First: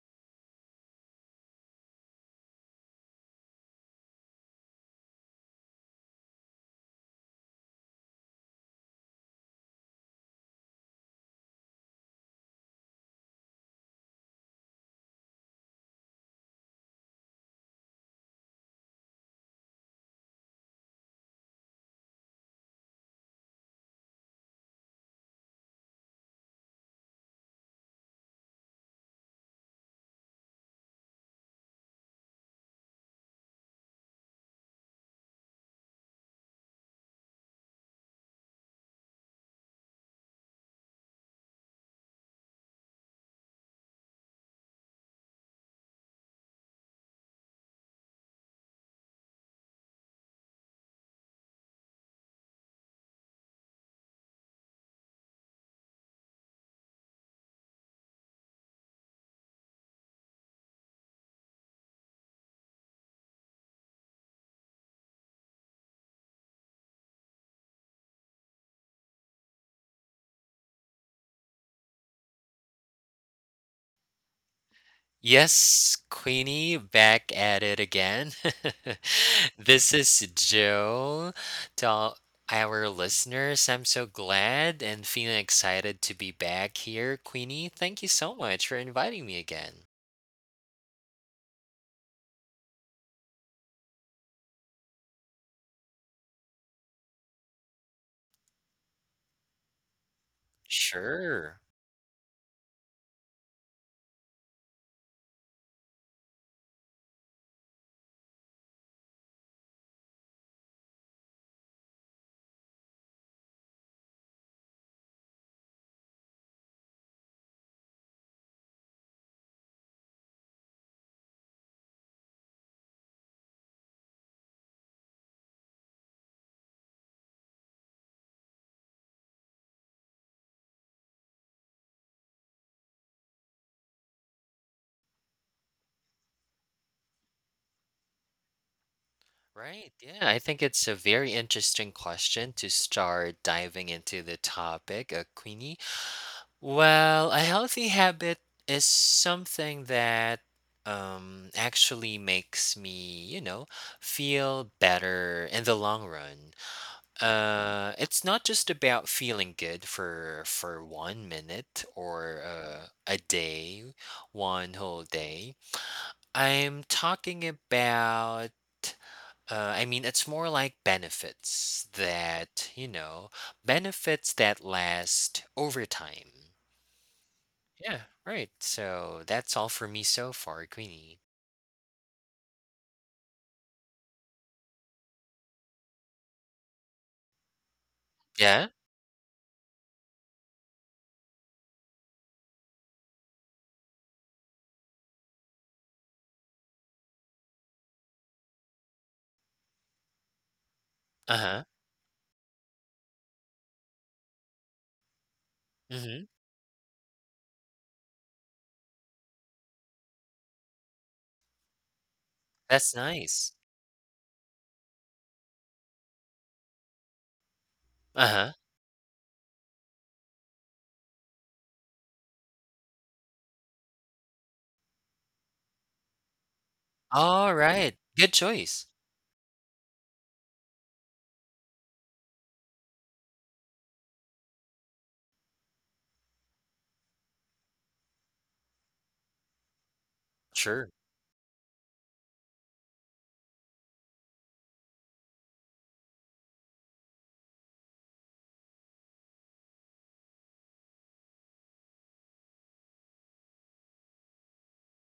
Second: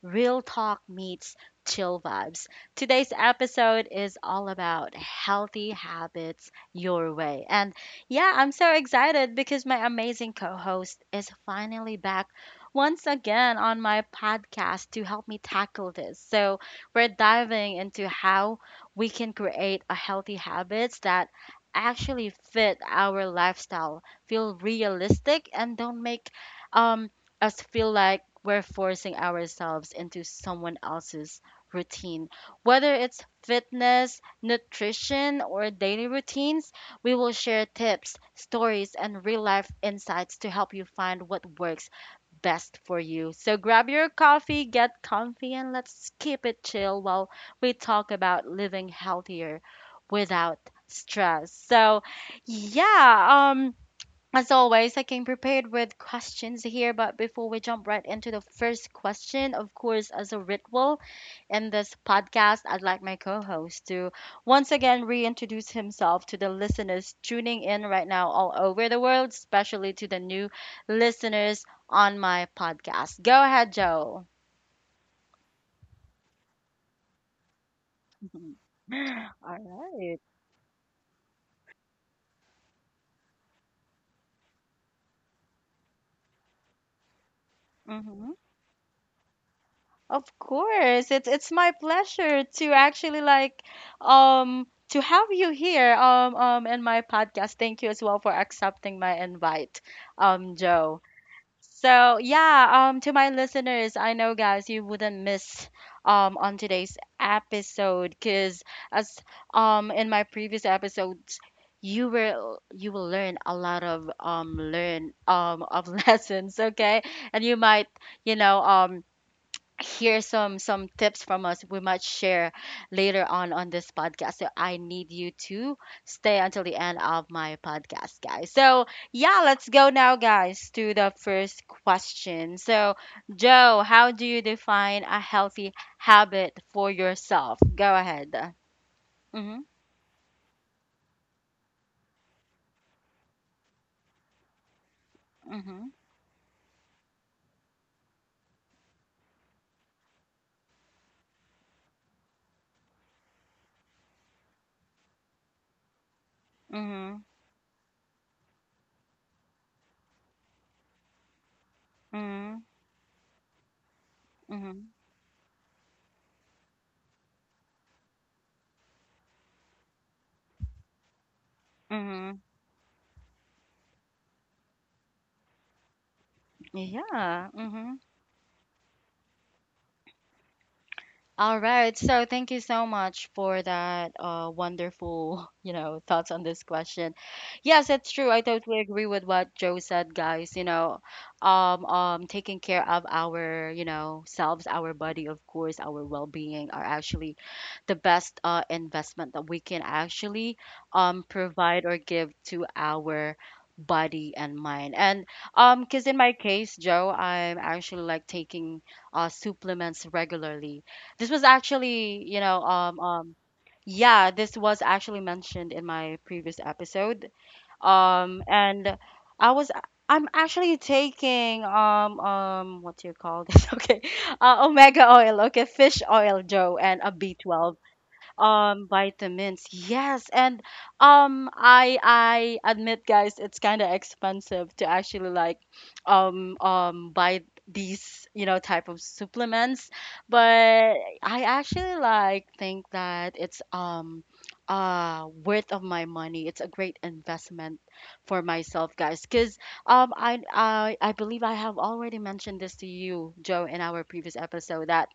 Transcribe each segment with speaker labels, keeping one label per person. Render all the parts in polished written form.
Speaker 1: real talk meets chill vibes. Today's episode is all about healthy habits your way. And yeah, I'm so excited because my amazing co host is finally back once again on my podcast to help me tackle this. So we're diving into how we can create a healthy habits that actually fit our lifestyle feel realistic and don't make um, us feel like we're forcing ourselves into someone else's routine. Whether it's fitness, nutrition, or daily routines, we will share tips, stories, and real life insights to help you find what works best for you. So grab your coffee, get comfy, and let's keep it chill while we talk about living healthier without stress. So, yeah, as always, I came prepared with questions here, but before we jump right into the first question, of course, as a ritual in this podcast, I'd like my co host to once again reintroduce himself to the listeners tuning in right now all over the world, especially to the new listeners on my podcast. Go ahead, Joe.
Speaker 2: Yes, Queenie, back at it again.
Speaker 1: All
Speaker 2: This is Joe. To all our listeners, I'm so glad and feeling excited to be back here. Queenie, thank you so
Speaker 1: right.
Speaker 2: much for inviting me again.
Speaker 1: Of course, it's my pleasure to actually like um to have you here in my podcast. Thank you as well for accepting my invite, Joe.
Speaker 2: Sure.
Speaker 1: So yeah, to my listeners, I know guys you wouldn't miss on today's episode because as in my previous episodes you will learn a lot of learn of lessons, okay? And you might you know um hear some tips from us we might share later on this podcast. So I need you to stay until the end of my podcast, guys. So yeah, let's go now, guys, to the first question. So Joe, how do you define a healthy habit for yourself? Go ahead. Mhm.
Speaker 2: Right. Yeah, I think it's a very interesting question to start diving into the topic, Queenie.
Speaker 1: Mhm.
Speaker 2: Well, a healthy habit is something that actually makes me, you know, feel better in the long run.
Speaker 1: Mhm.
Speaker 2: It's not just about feeling good for 1 minute or
Speaker 1: Mhm.
Speaker 2: a day, one
Speaker 1: Mhm.
Speaker 2: whole day. I'm talking about. I mean, it's more like benefits
Speaker 1: Mhm.
Speaker 2: that, you know, benefits that last over time.
Speaker 1: Yeah. Mhm.
Speaker 2: Yeah, right. So that's all for me so far, Queenie.
Speaker 1: All right. So thank you so much for that wonderful, thoughts on this question. Yes, it's true. I
Speaker 2: Yeah.
Speaker 1: totally agree with what Joe said, guys. Taking care of our selves, our body, of course, our well-being are actually the best investment that we can actually
Speaker 2: Uh huh.
Speaker 1: provide or give to our body and mind. And because in
Speaker 2: Mm-hmm.
Speaker 1: my case, Joe, I'm actually like taking supplements regularly. this was actually, you know,
Speaker 2: That's
Speaker 1: um, um,
Speaker 2: nice.
Speaker 1: yeah, this was actually mentioned in my previous episode.
Speaker 2: Uh
Speaker 1: Um,
Speaker 2: huh.
Speaker 1: and I was, I'm actually taking, what do you call this? Okay, omega oil, okay, fish oil, Joe, and a
Speaker 2: All
Speaker 1: B12
Speaker 2: right. Good choice.
Speaker 1: vitamins. Yes, and I admit, guys, it's kind of expensive to actually like buy these type of supplements.
Speaker 2: Sure.
Speaker 1: But I actually like think that it's worth of my money. It's a great investment for myself, guys, because I believe I have already mentioned this to you, Joe, in our previous episode that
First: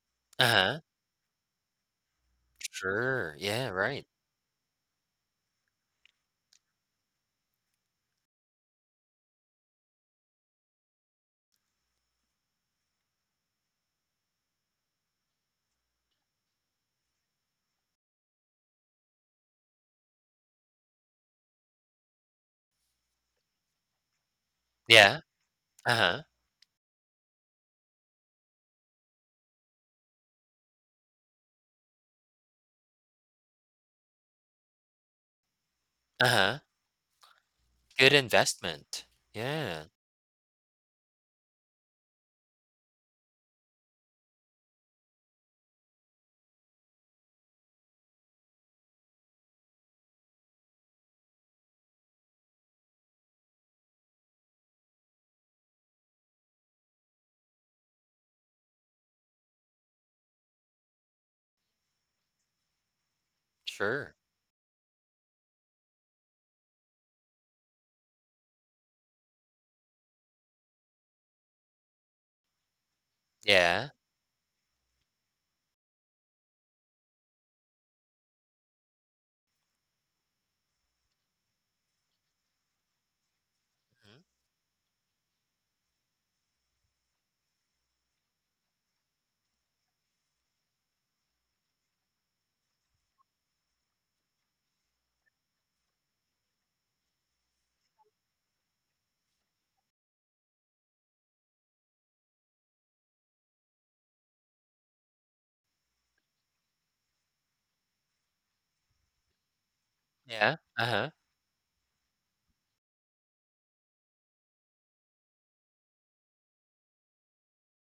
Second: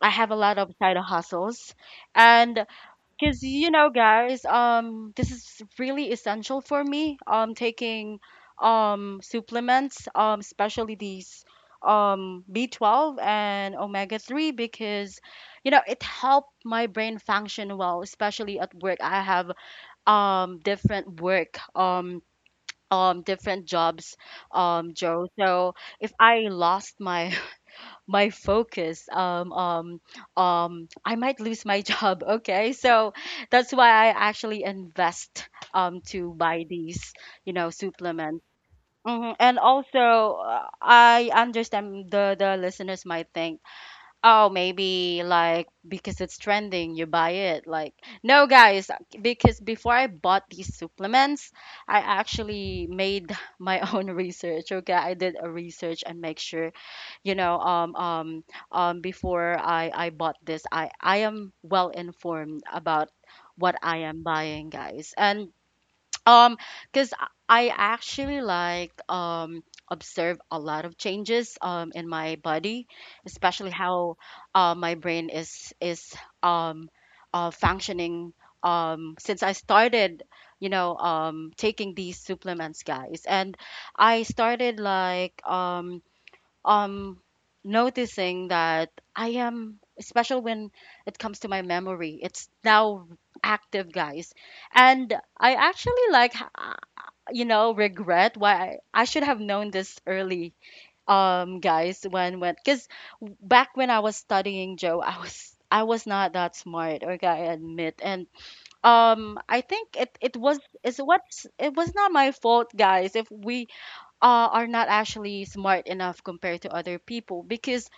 Speaker 1: I have a
Speaker 2: Uh
Speaker 1: lot of
Speaker 2: huh.
Speaker 1: side hustles. And
Speaker 2: Sure.
Speaker 1: because
Speaker 2: Yeah,
Speaker 1: you know,
Speaker 2: right.
Speaker 1: guys, this is really essential for me. Taking supplements, especially these B12 and omega 3 because it helped my brain function well, especially at work. I have um different work um different jobs,
Speaker 2: Yeah.
Speaker 1: Joe. So
Speaker 2: Uh
Speaker 1: if
Speaker 2: huh.
Speaker 1: I lost my focus, I might lose my job. Okay, so that's why I actually invest
Speaker 2: Uh
Speaker 1: to
Speaker 2: huh.
Speaker 1: buy these
Speaker 2: Good
Speaker 1: supplements.
Speaker 2: investment.
Speaker 1: Mhm. And
Speaker 2: Yeah,
Speaker 1: also, I understand the listeners might think, oh, maybe like because it's trending, you buy it. Like, no, guys, because before I bought these supplements, I actually made my own research. Okay, I did a research and make sure, you know, um, um, before I bought this, I am well informed about what I
Speaker 2: sure.
Speaker 1: am buying, guys. And um, because I actually like observe a lot of changes in my body, especially
Speaker 2: Yeah.
Speaker 1: how my brain is um functioning since I started, taking these supplements, guys. And
Speaker 2: Mhm.
Speaker 1: I started like um noticing that I am, especially when it comes to my memory, it's now active, guys. And I actually like regret why I should have known this early, guys. When cuz Back when I was studying, Joe, I was not that smart. Okay, I admit. And I think
Speaker 2: Yeah. Uh huh.
Speaker 1: it was not my fault, guys, if we are not actually smart enough compared to other people. Because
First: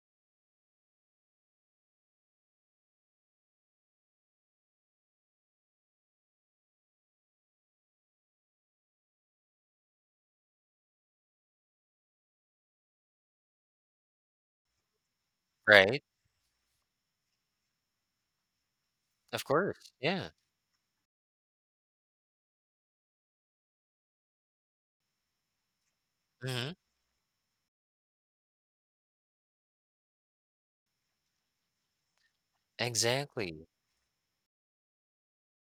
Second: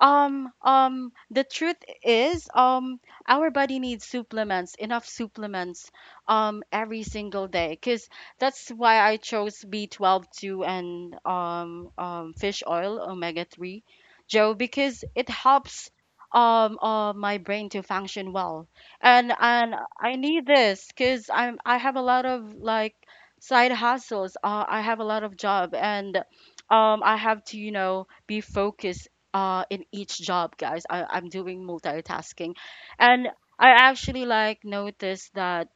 Speaker 1: the truth is, our body needs supplements, enough supplements, every single day. Because that's why I chose B12 too, and fish oil, omega-3, Joe, because it helps
Speaker 2: Right.
Speaker 1: my brain to function well. And
Speaker 2: Of
Speaker 1: and
Speaker 2: course.
Speaker 1: I
Speaker 2: Yeah.
Speaker 1: need this because I have a lot of like side hustles. I have a lot of job. And
Speaker 2: Mm-hmm.
Speaker 1: I have to be focused in each job, guys. I'm doing multitasking. And
Speaker 2: Exactly.
Speaker 1: I actually like noticed that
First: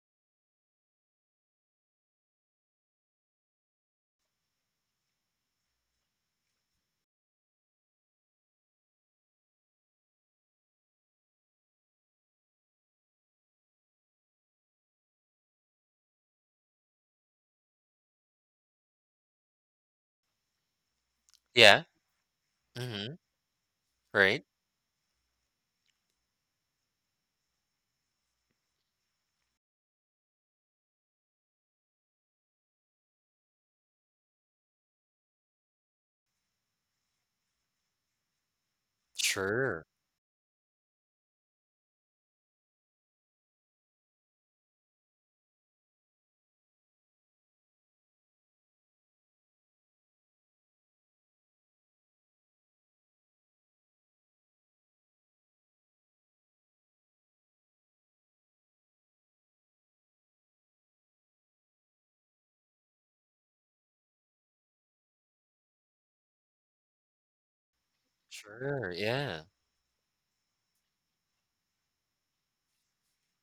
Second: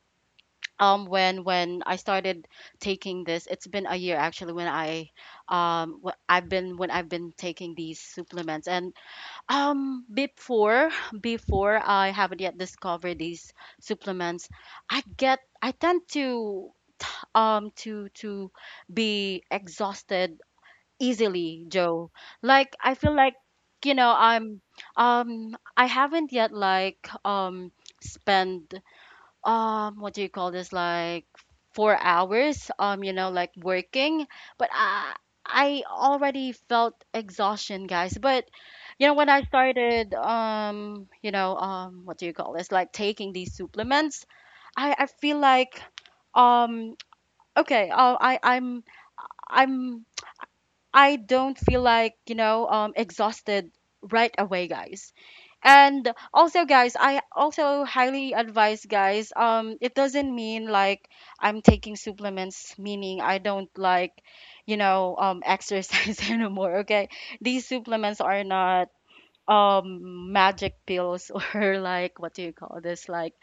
Speaker 1: when I started taking this, it's been a year actually when I've been taking these supplements. And before before I haven't yet discovered these supplements, I tend to um to to be exhausted easily,
Speaker 2: Yeah.
Speaker 1: Joe. Like I
Speaker 2: Mm-hmm.
Speaker 1: feel like you know
Speaker 2: Right.
Speaker 1: I'm I haven't yet like spend what do you call this like 4 hours like working. But I already felt exhaustion, guys. But when I
Speaker 2: Sure.
Speaker 1: started, what do you call this like taking these supplements, I feel like um okay, I I'm I don't feel like exhausted right away, guys. And also, guys, I also highly advise, guys, it doesn't mean like I'm taking supplements, meaning I don't like exercise anymore, okay? These supplements are not
Speaker 2: Sure. Yeah.
Speaker 1: magic pills or like what do you call this like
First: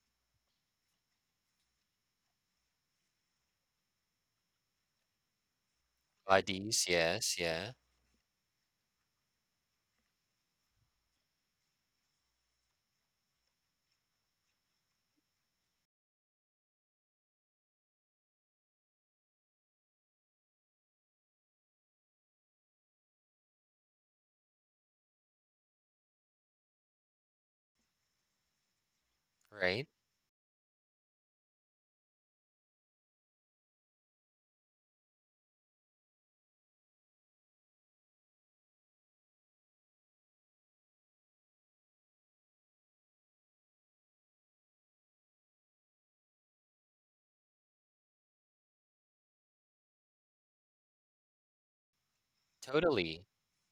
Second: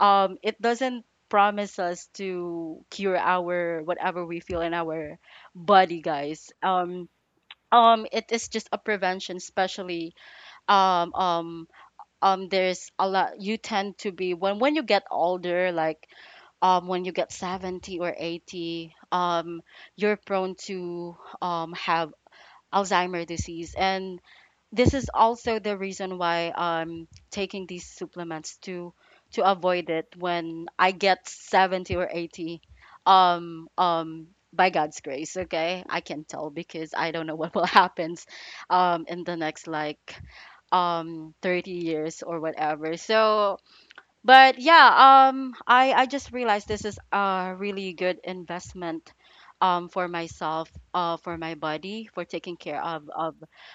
Speaker 1: it doesn't promise us to cure our whatever we feel in our body, guys.
Speaker 2: Bodies. Yes. Yeah.
Speaker 1: It is just a prevention, especially um um there's a lot. You tend to be, when you get older, like when you get 70 or 80, you're prone to have Alzheimer disease. And this is also the reason why I'm taking these supplements to
Speaker 2: Right.
Speaker 1: avoid it when I get 70 or 80, um um by God's grace. Okay, I can tell, because I don't know what will happen in the next like 30 years or whatever. So but yeah, I just realized this is a really good investment, for myself, for my body, for taking care of
Speaker 2: Totally.
Speaker 1: of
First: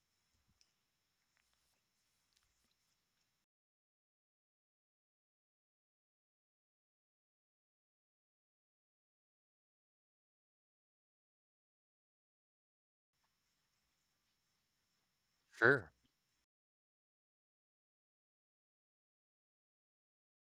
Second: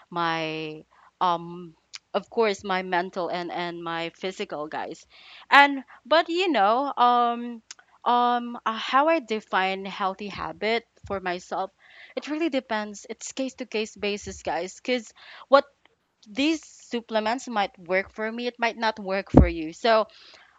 Speaker 1: my um, of course, my mental and my physical, guys. And but how I define healthy habit for myself, it really depends. It's case to case basis, guys, because what
Speaker 2: Sure,
Speaker 1: these supplements might work for me, it might not work for you. So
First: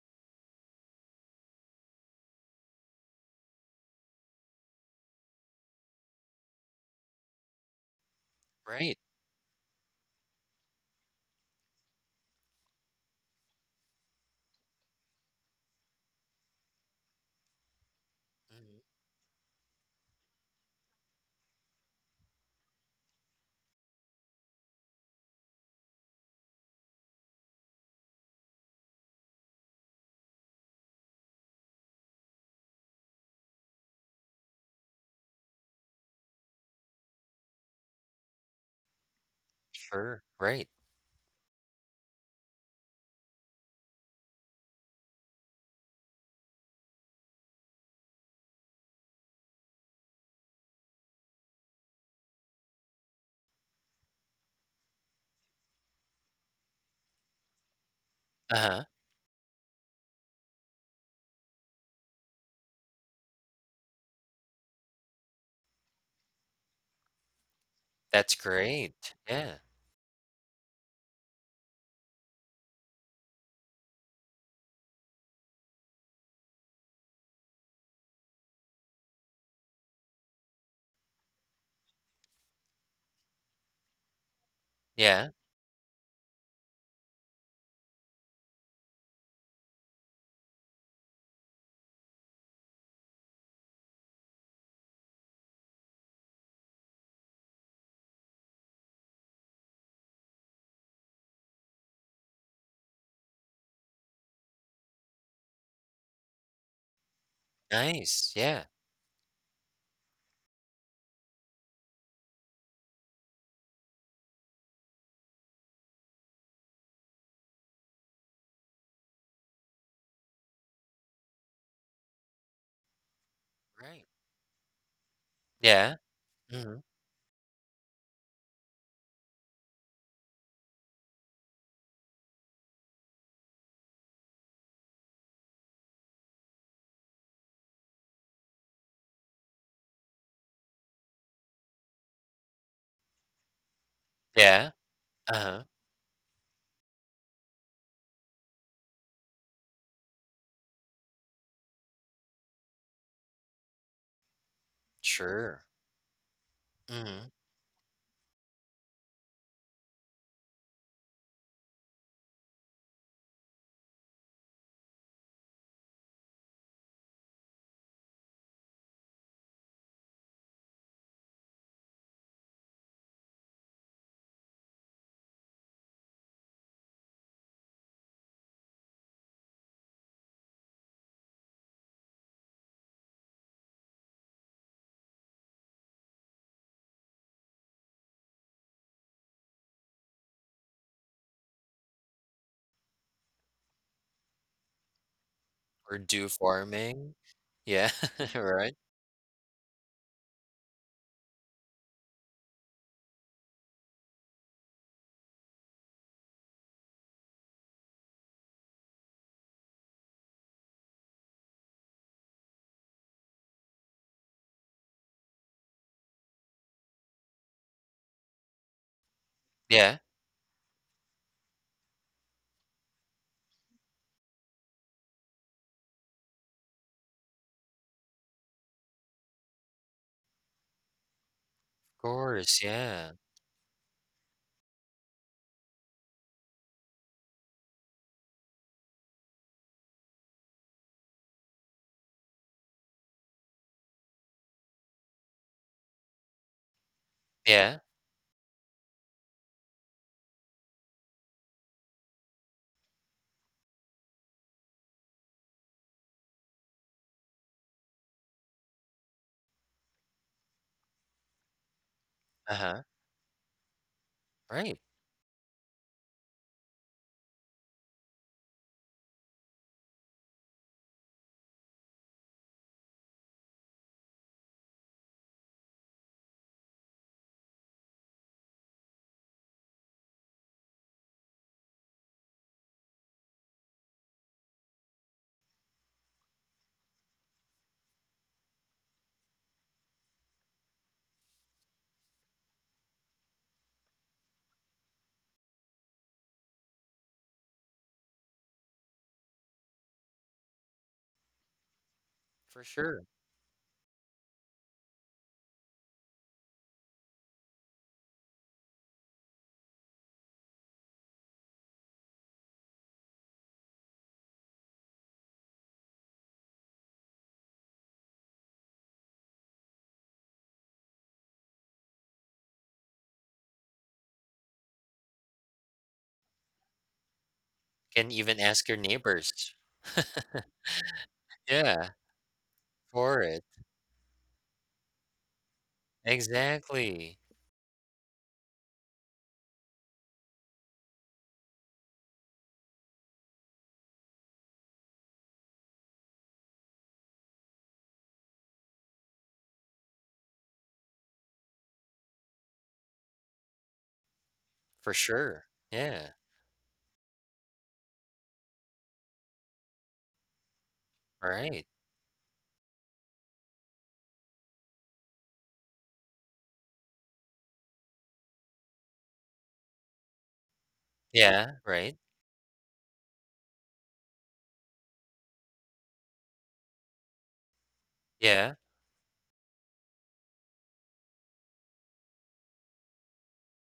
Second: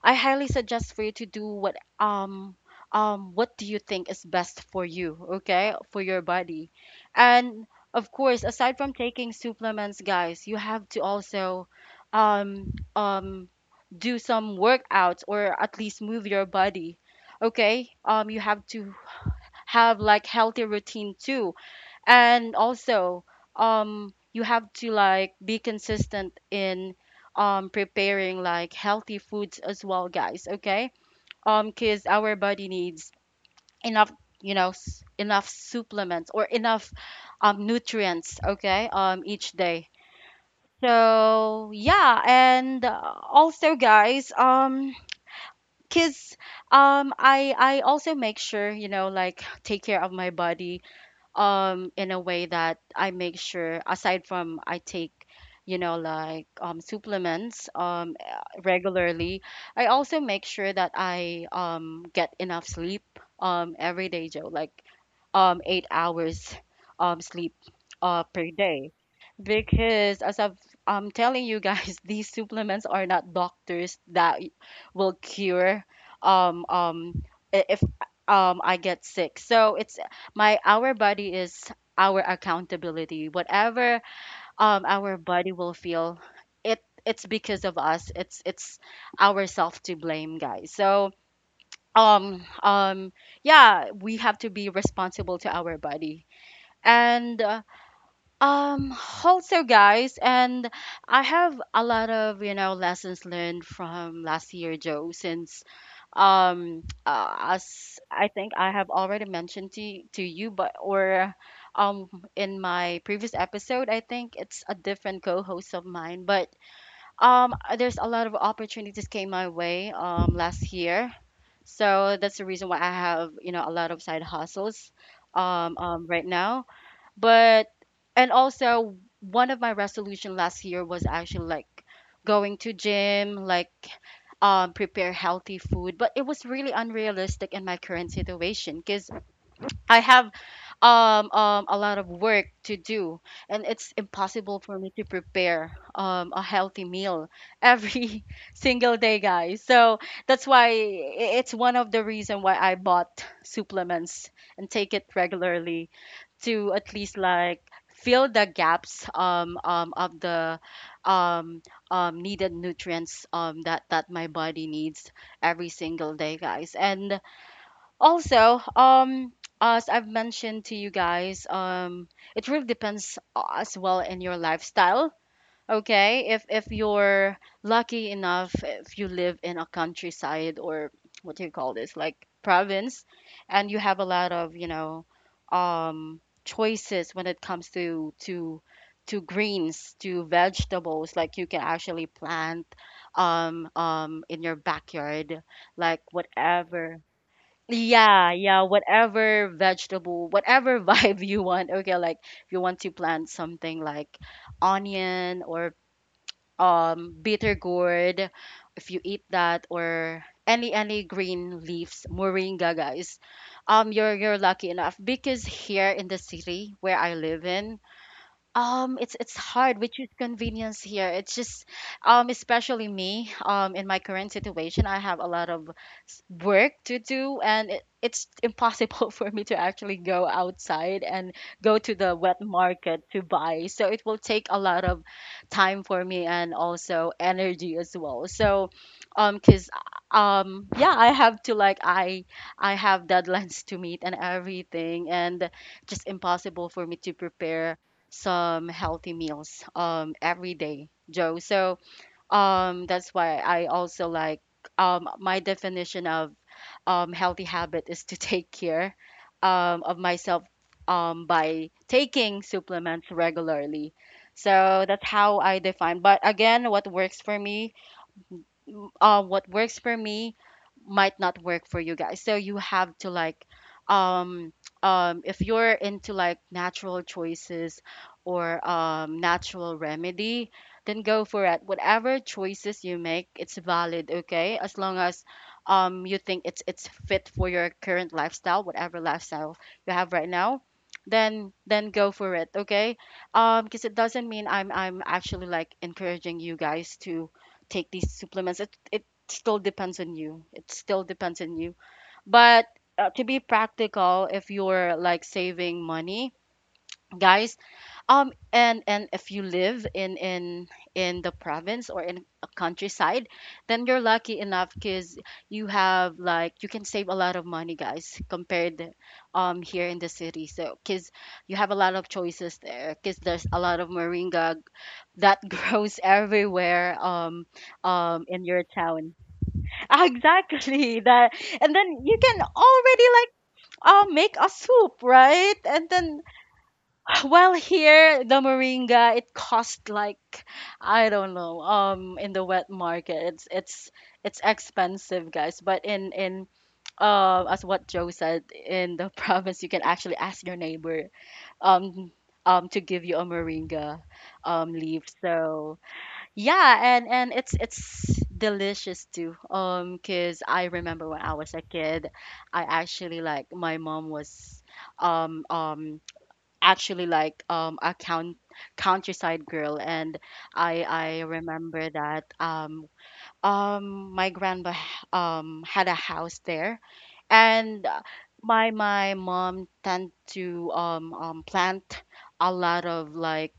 Speaker 1: I highly suggest for you to do what do you think is best for you, okay? For your body. And of course, aside from
Speaker 2: right.
Speaker 1: taking supplements, guys, you have to also um um do some workouts or at least move your body. Okay? You have
Speaker 2: Mhm,
Speaker 1: to have like healthy routine too, and also you have to like be consistent in preparing like healthy foods as well, guys, okay. Because our body needs enough, enough supplements or enough nutrients, okay, each day.
Speaker 2: sure, right.
Speaker 1: So yeah, and also, guys, because I also make sure, you know, like take care of my body in a way that I make sure aside from I take, you know, like supplements
Speaker 2: Uh-huh,
Speaker 1: regularly. I also make sure that I get enough sleep every day, Joe, like 8 hours sleep
Speaker 2: that's
Speaker 1: per day,
Speaker 2: great. Yeah,
Speaker 1: because I'm telling you guys these supplements are not doctors that will cure um um if I get sick. So it's my our body is our accountability, whatever, our
Speaker 2: yeah,
Speaker 1: body will feel it. It's because of us. It's ourself to blame, guys. So um um yeah, we have to be responsible to our body. And um, also, guys, and I have a lot of, you know, lessons learned from last year, Joe, since as I
Speaker 2: nice,
Speaker 1: think
Speaker 2: yeah,
Speaker 1: I have already mentioned to you, but or um in my previous episode, I think it's a different co-host of mine. But there's a lot of opportunities came my way last year, so that's the reason why I have, you know, a lot of
Speaker 2: right.
Speaker 1: side hustles
Speaker 2: Yeah,
Speaker 1: right now.
Speaker 2: mhm,
Speaker 1: But and also one of my resolution last year was actually like going to gym, like prepare healthy food, but it was really unrealistic in my current situation because I have a lot of work to do, and it's impossible
Speaker 2: yeah,
Speaker 1: for me to
Speaker 2: uh-huh,
Speaker 1: prepare a healthy meal every single day, guys. So that's why it's one of the reason why I bought supplements and take it
Speaker 2: sure,
Speaker 1: regularly, to at least
Speaker 2: mhm,
Speaker 1: like fill the gaps of the um, needed nutrients, that my body needs every single day, guys. And also, as I've mentioned to you guys, it really depends as well in your lifestyle. Okay, if you're lucky enough, if you live in a countryside or what do you call this, like province, and you have a lot of, you know, choices when it comes to to greens, to vegetables, like you can actually plant in your backyard,
Speaker 2: or
Speaker 1: like
Speaker 2: do
Speaker 1: whatever.
Speaker 2: farming. Yeah,
Speaker 1: Yeah, yeah,
Speaker 2: right.
Speaker 1: whatever vegetable, whatever vibe you want. Okay, like if you want to plant something like onion or bitter gourd, if you eat that, or any green leaves, moringa, guys, you're lucky enough, because here in the city where I live in, it's hard,
Speaker 2: Yeah,
Speaker 1: which is convenience here. It's just, especially me, in my current situation, I have a lot of work to do, and it's impossible for me to actually go outside and go to
Speaker 2: of
Speaker 1: the wet
Speaker 2: course,
Speaker 1: market
Speaker 2: yeah,
Speaker 1: to buy. So it will take a lot of time for me, and also energy as well. So, cause yeah, I have to like I have deadlines to meet and everything, and just impossible for me to prepare
Speaker 2: yeah,
Speaker 1: some healthy meals every day, Joe. So that's why I also like my definition of healthy habit is to take care of myself by taking
Speaker 2: uh-huh,
Speaker 1: supplements regularly.
Speaker 2: right,
Speaker 1: So that's how I define. But again, what works for me what works for me might not work for you guys. So you have to like, um, if you're into like natural choices or natural remedy, then go for it. Whatever choices you make, it's valid, okay? As long as you think it's fit for your current lifestyle, whatever lifestyle you have right now, then go for it, okay? Because it doesn't mean I'm actually like encouraging you guys to take these supplements. It still depends on you. It still depends on you.
Speaker 2: for
Speaker 1: But
Speaker 2: sure.
Speaker 1: to be practical, if you're like saving money, guys, and if you live in in the province or in a countryside, then you're lucky enough, because you have like you can save a lot of money, guys, compared here in the city. So because you have a lot of choices there, because there's a lot of moringa that grows everywhere
Speaker 2: Can even
Speaker 1: in your
Speaker 2: ask your
Speaker 1: town.
Speaker 2: neighbors.
Speaker 1: Exactly that, and
Speaker 2: Yeah,
Speaker 1: then you can already
Speaker 2: for
Speaker 1: like
Speaker 2: it.
Speaker 1: make a soup, right? And then
Speaker 2: Exactly,
Speaker 1: well, here the moringa, it cost like, I don't know, in the wet market it's it's expensive, guys, but in as what Joe said, in the province you can actually ask your neighbor um to give you a moringa
Speaker 2: for
Speaker 1: leaf.
Speaker 2: sure.
Speaker 1: So
Speaker 2: Yeah,
Speaker 1: yeah, and it's delicious too. 'Cause I remember when I was a
Speaker 2: right.
Speaker 1: kid, I actually like my mom was um um actually like a countryside girl, and I
Speaker 2: Yeah,
Speaker 1: remember
Speaker 2: right.
Speaker 1: that my grandpa had a house there. And
Speaker 2: Yeah,
Speaker 1: my mom tend to plant a lot of like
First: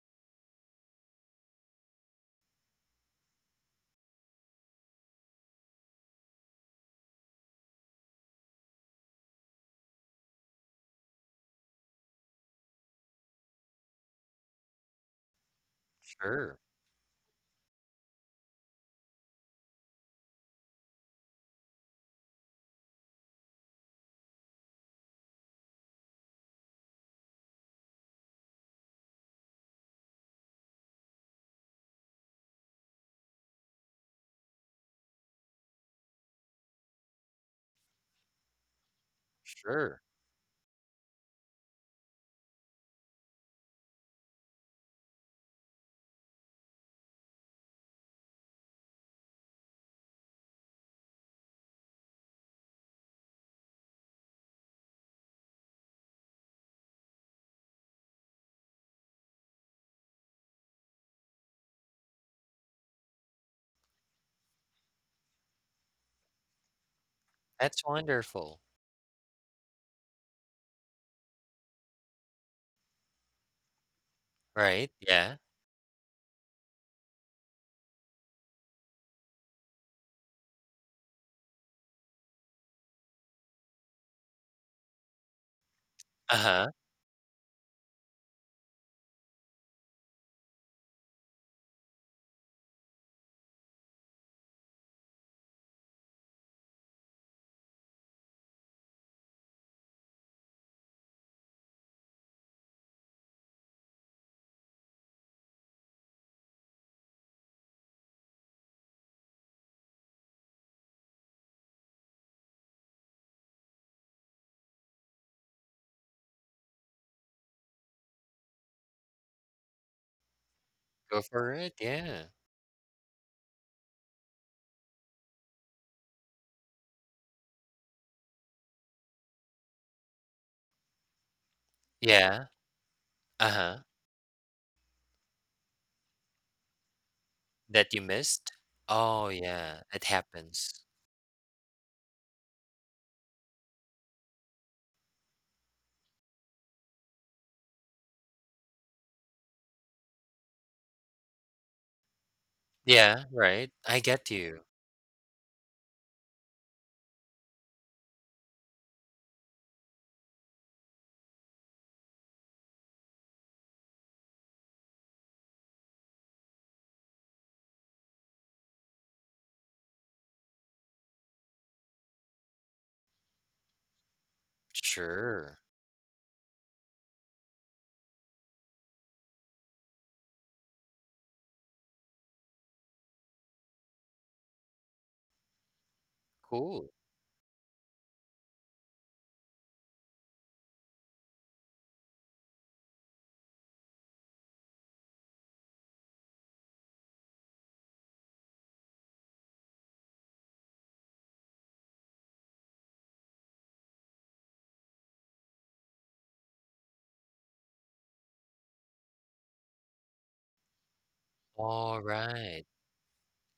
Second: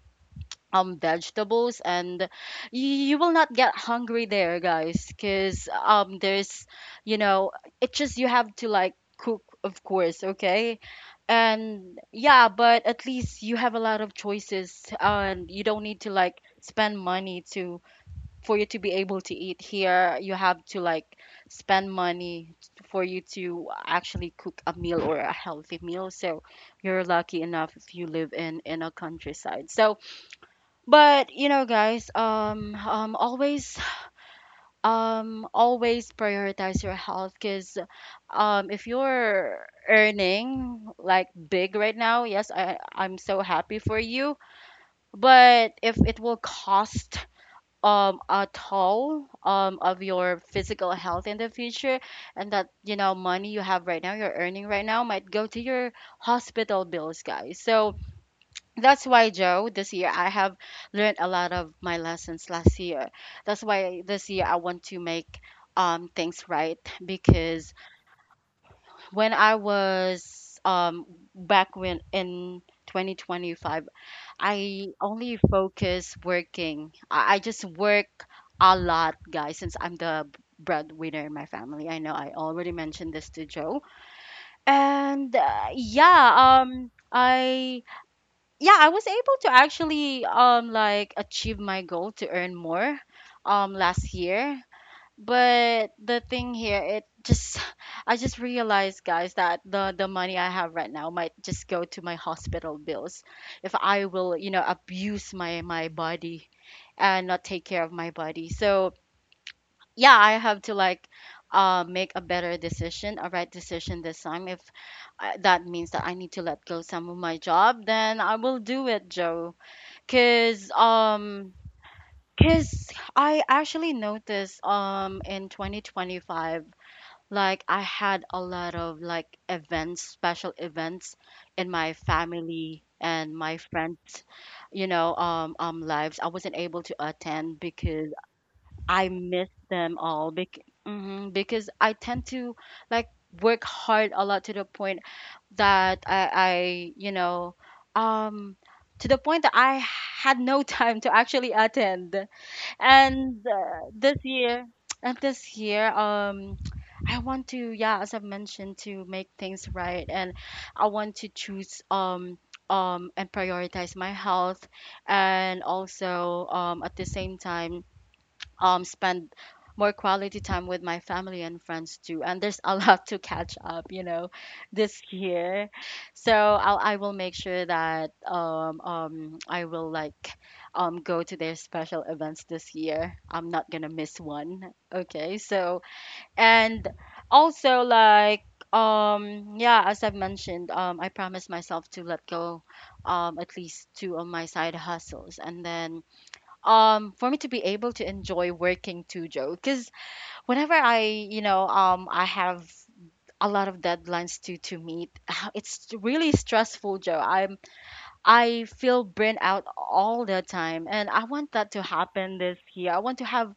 Speaker 1: vegetables, and you will not get hungry there, guys, because there's, you know, it just you have to like cook, of course, okay, and yeah, but at least you have a lot of choices and you don't need to like
Speaker 2: sure,
Speaker 1: spend money to, for you to be able to eat. Here you have to like spend money for you to actually cook a meal or a healthy meal. So you're lucky enough if you live in a countryside. So but you know, guys, always, always prioritize your health, because if you're
Speaker 2: sure.
Speaker 1: earning like big right now, yes, I'm so happy for you. But if it will cost, a toll, of your physical health in the future, and that, you know, money you have right now, you're earning right now, might go to your hospital bills, guys. So that's why, Joe, this year I have learned a lot of my lessons last year. That's why this year I want to make things right, because
Speaker 2: That's wonderful,
Speaker 1: when I was back when in 2025, I
Speaker 2: right? Yeah.
Speaker 1: only focus working. I just work a lot, guys, since I'm the breadwinner in my family. I know I already mentioned this to Joe. And yeah,
Speaker 2: Uh-huh.
Speaker 1: I yeah, I was able to actually like achieve my goal to earn more last year. But the thing here, it just I just realized, guys, that the money I have right now might just go to my hospital bills if I will, you know, abuse my body and not take care of my body. So yeah, I have to like make a better decision, a right decision this time. If that means that I need to let go some of my job, then I will do it, Joe. Cause
Speaker 2: Go for it, yeah.
Speaker 1: cause I actually noticed in 2025, like I had a lot of like events, special events in my
Speaker 2: Yeah,
Speaker 1: family and my
Speaker 2: uh-huh.
Speaker 1: friends, you know, lives. I wasn't able to attend
Speaker 2: That you
Speaker 1: because
Speaker 2: missed?
Speaker 1: I
Speaker 2: Oh,
Speaker 1: miss
Speaker 2: yeah,
Speaker 1: them
Speaker 2: it
Speaker 1: all
Speaker 2: happens.
Speaker 1: mhm, because I tend to like work hard a lot to the point I, you know, um, to the point that I had no time to actually attend.
Speaker 2: Yeah,
Speaker 1: And
Speaker 2: right. I
Speaker 1: this
Speaker 2: get you.
Speaker 1: year, and this year, I want to, yeah, as I mentioned, to make things right, and I want to choose, and prioritize my health, and also, at the same time spend more quality time with my family and friends too. And there's a lot to catch up, you know, this
Speaker 2: Sure.
Speaker 1: year. So I will make sure that I will like go to their special events this year. I'm not gonna miss one, okay? So and
Speaker 2: Cool.
Speaker 1: also like yeah, as I've mentioned, I promised myself to let go at least two of my side hustles, and then for me to be able to enjoy working too, Joe. Because whenever I, you know, I have a lot of deadlines to meet, it's really stressful, Joe. I feel burnt out all the time, and I want that to
Speaker 2: All
Speaker 1: happen this
Speaker 2: right.
Speaker 1: year. I want to have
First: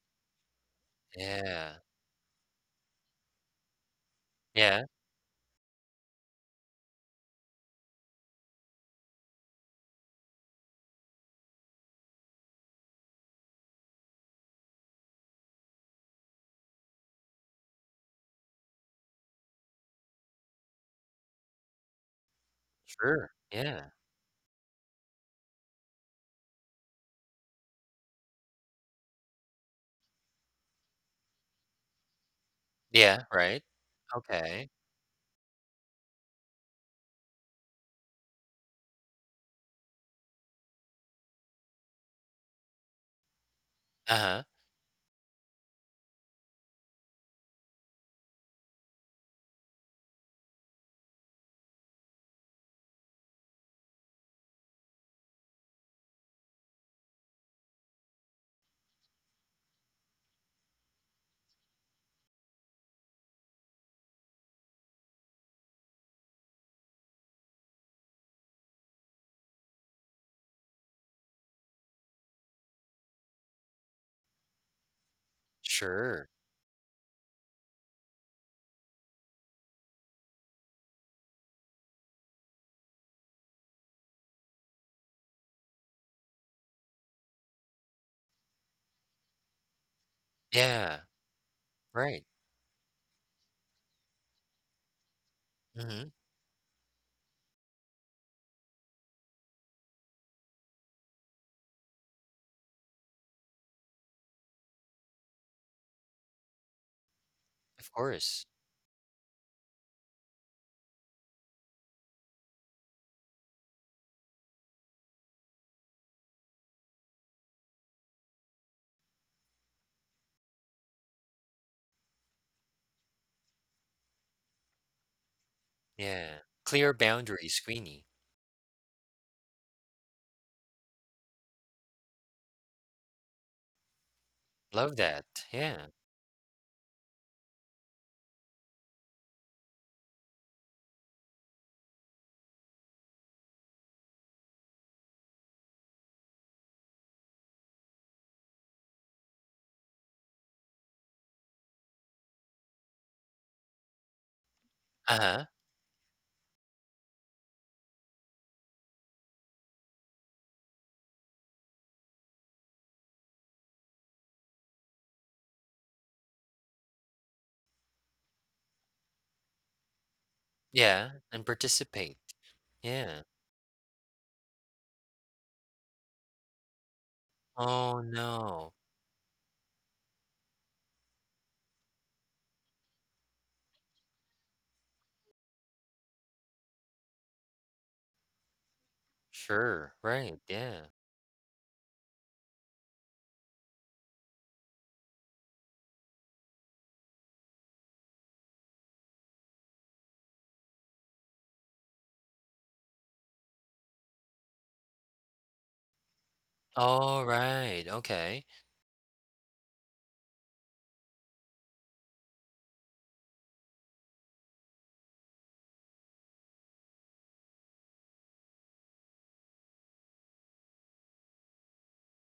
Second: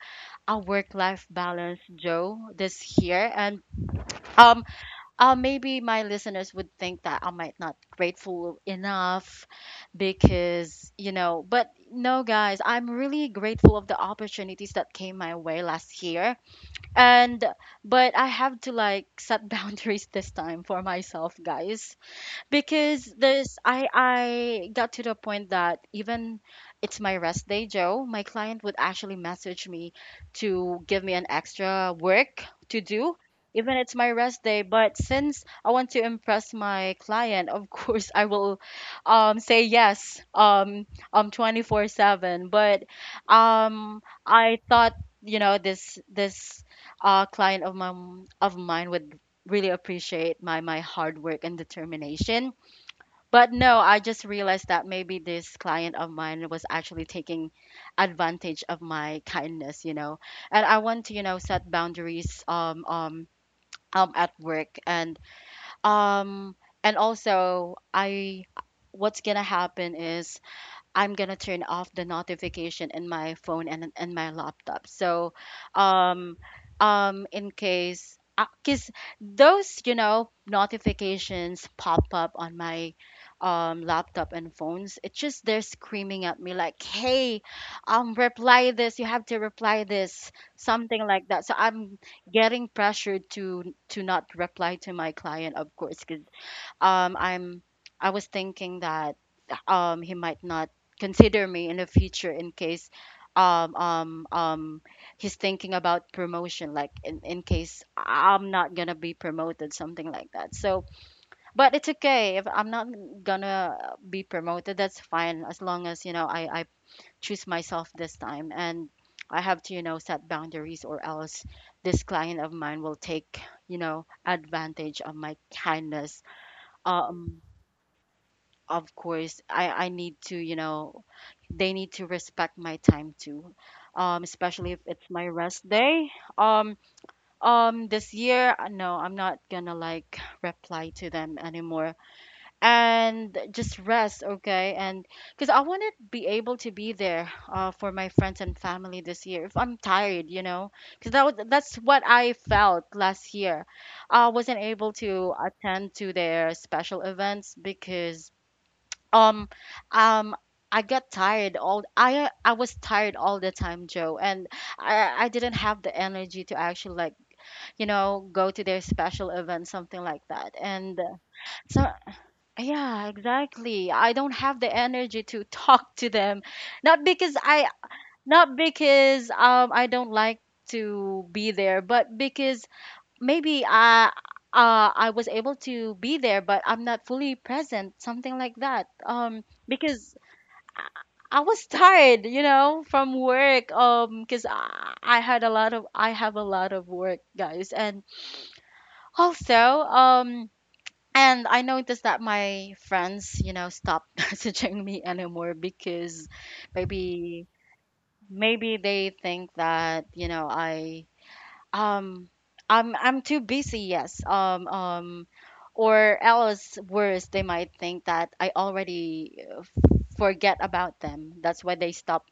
Speaker 1: a work life
Speaker 2: Yeah.
Speaker 1: balance, Joe, this year. And um
Speaker 2: Yeah,
Speaker 1: maybe my listeners would think that I might not grateful enough, because, you know, but no, guys, I'm really grateful of the opportunities that came my way last year. And but I have to like set boundaries this time for myself, guys, because
Speaker 2: sure.
Speaker 1: there's,
Speaker 2: Yeah.
Speaker 1: I got to the point that even it's my rest day, Joe, my client would actually message me to give me an extra work to do.
Speaker 2: Yeah, right.
Speaker 1: Even it's my rest day,
Speaker 2: Okay.
Speaker 1: but since I want to impress my client, of course I will say yes 24/7. But
Speaker 2: Uh-huh.
Speaker 1: I thought, you know, this client of my of mine would really appreciate my hard work and determination. But no, I just realized that maybe this client of mine was actually taking advantage of my kindness, you know. And I want to, you know, set boundaries at work. And um and also I what's gonna happen is I'm gonna turn off the notification in my phone and my laptop. So,
Speaker 2: Sure.
Speaker 1: um, in case, because those, you know, notifications pop up on my laptop and phones, it's just they're screaming at me like, "Hey, reply this. You have to reply this,"
Speaker 2: Yeah,
Speaker 1: something like that. So I'm
Speaker 2: right.
Speaker 1: getting pressured to not reply to my client, of course,
Speaker 2: Mhm.
Speaker 1: because um I'm I was thinking that he might not consider me in the future in case um um um he's thinking about promotion like in case
Speaker 2: Of course.
Speaker 1: I'm not gonna be promoted, something like that. So but it's okay if I'm not gonna be promoted, that's fine, as long as you know I choose myself this time, and I have to you know set boundaries, or else this client of mine will take you know advantage of my kindness.
Speaker 2: Yeah. Clear
Speaker 1: um
Speaker 2: boundaries, Queenie.
Speaker 1: of course I need to you know they need to respect my time too, especially if
Speaker 2: Love
Speaker 1: it's my
Speaker 2: that.
Speaker 1: rest
Speaker 2: Yeah.
Speaker 1: day. um this year, no, I'm not gonna like reply to them anymore and just rest, okay. And because I want to be able to be there, for my friends and family this year if I'm tired, you know, because that's what I felt last year. I wasn't able to
Speaker 2: Uh-huh.
Speaker 1: attend to their special events because um um I got tired all I was tired all the time, Joe, and I didn't have the energy to actually like, you know, go to their special event, something like that. And
Speaker 2: Yeah, and
Speaker 1: so
Speaker 2: participate.
Speaker 1: yeah,
Speaker 2: Yeah.
Speaker 1: exactly. I don't have the energy to talk to them. Not because I
Speaker 2: Oh,
Speaker 1: Not
Speaker 2: no.
Speaker 1: because I don't like to be there, but because maybe I was able to be there, but I'm not fully present, something like that. Um,
Speaker 2: Sure,
Speaker 1: because
Speaker 2: right, yeah.
Speaker 1: I was tired, you know, from work. Because I have a lot of work, guys, and also and I noticed that my friends, you know, stopped messaging me anymore because
Speaker 2: All
Speaker 1: maybe
Speaker 2: right. Okay.
Speaker 1: maybe they think that you know um I'm too busy. Yes. Or else, worse, they might think that I already forget about them. That's why they stop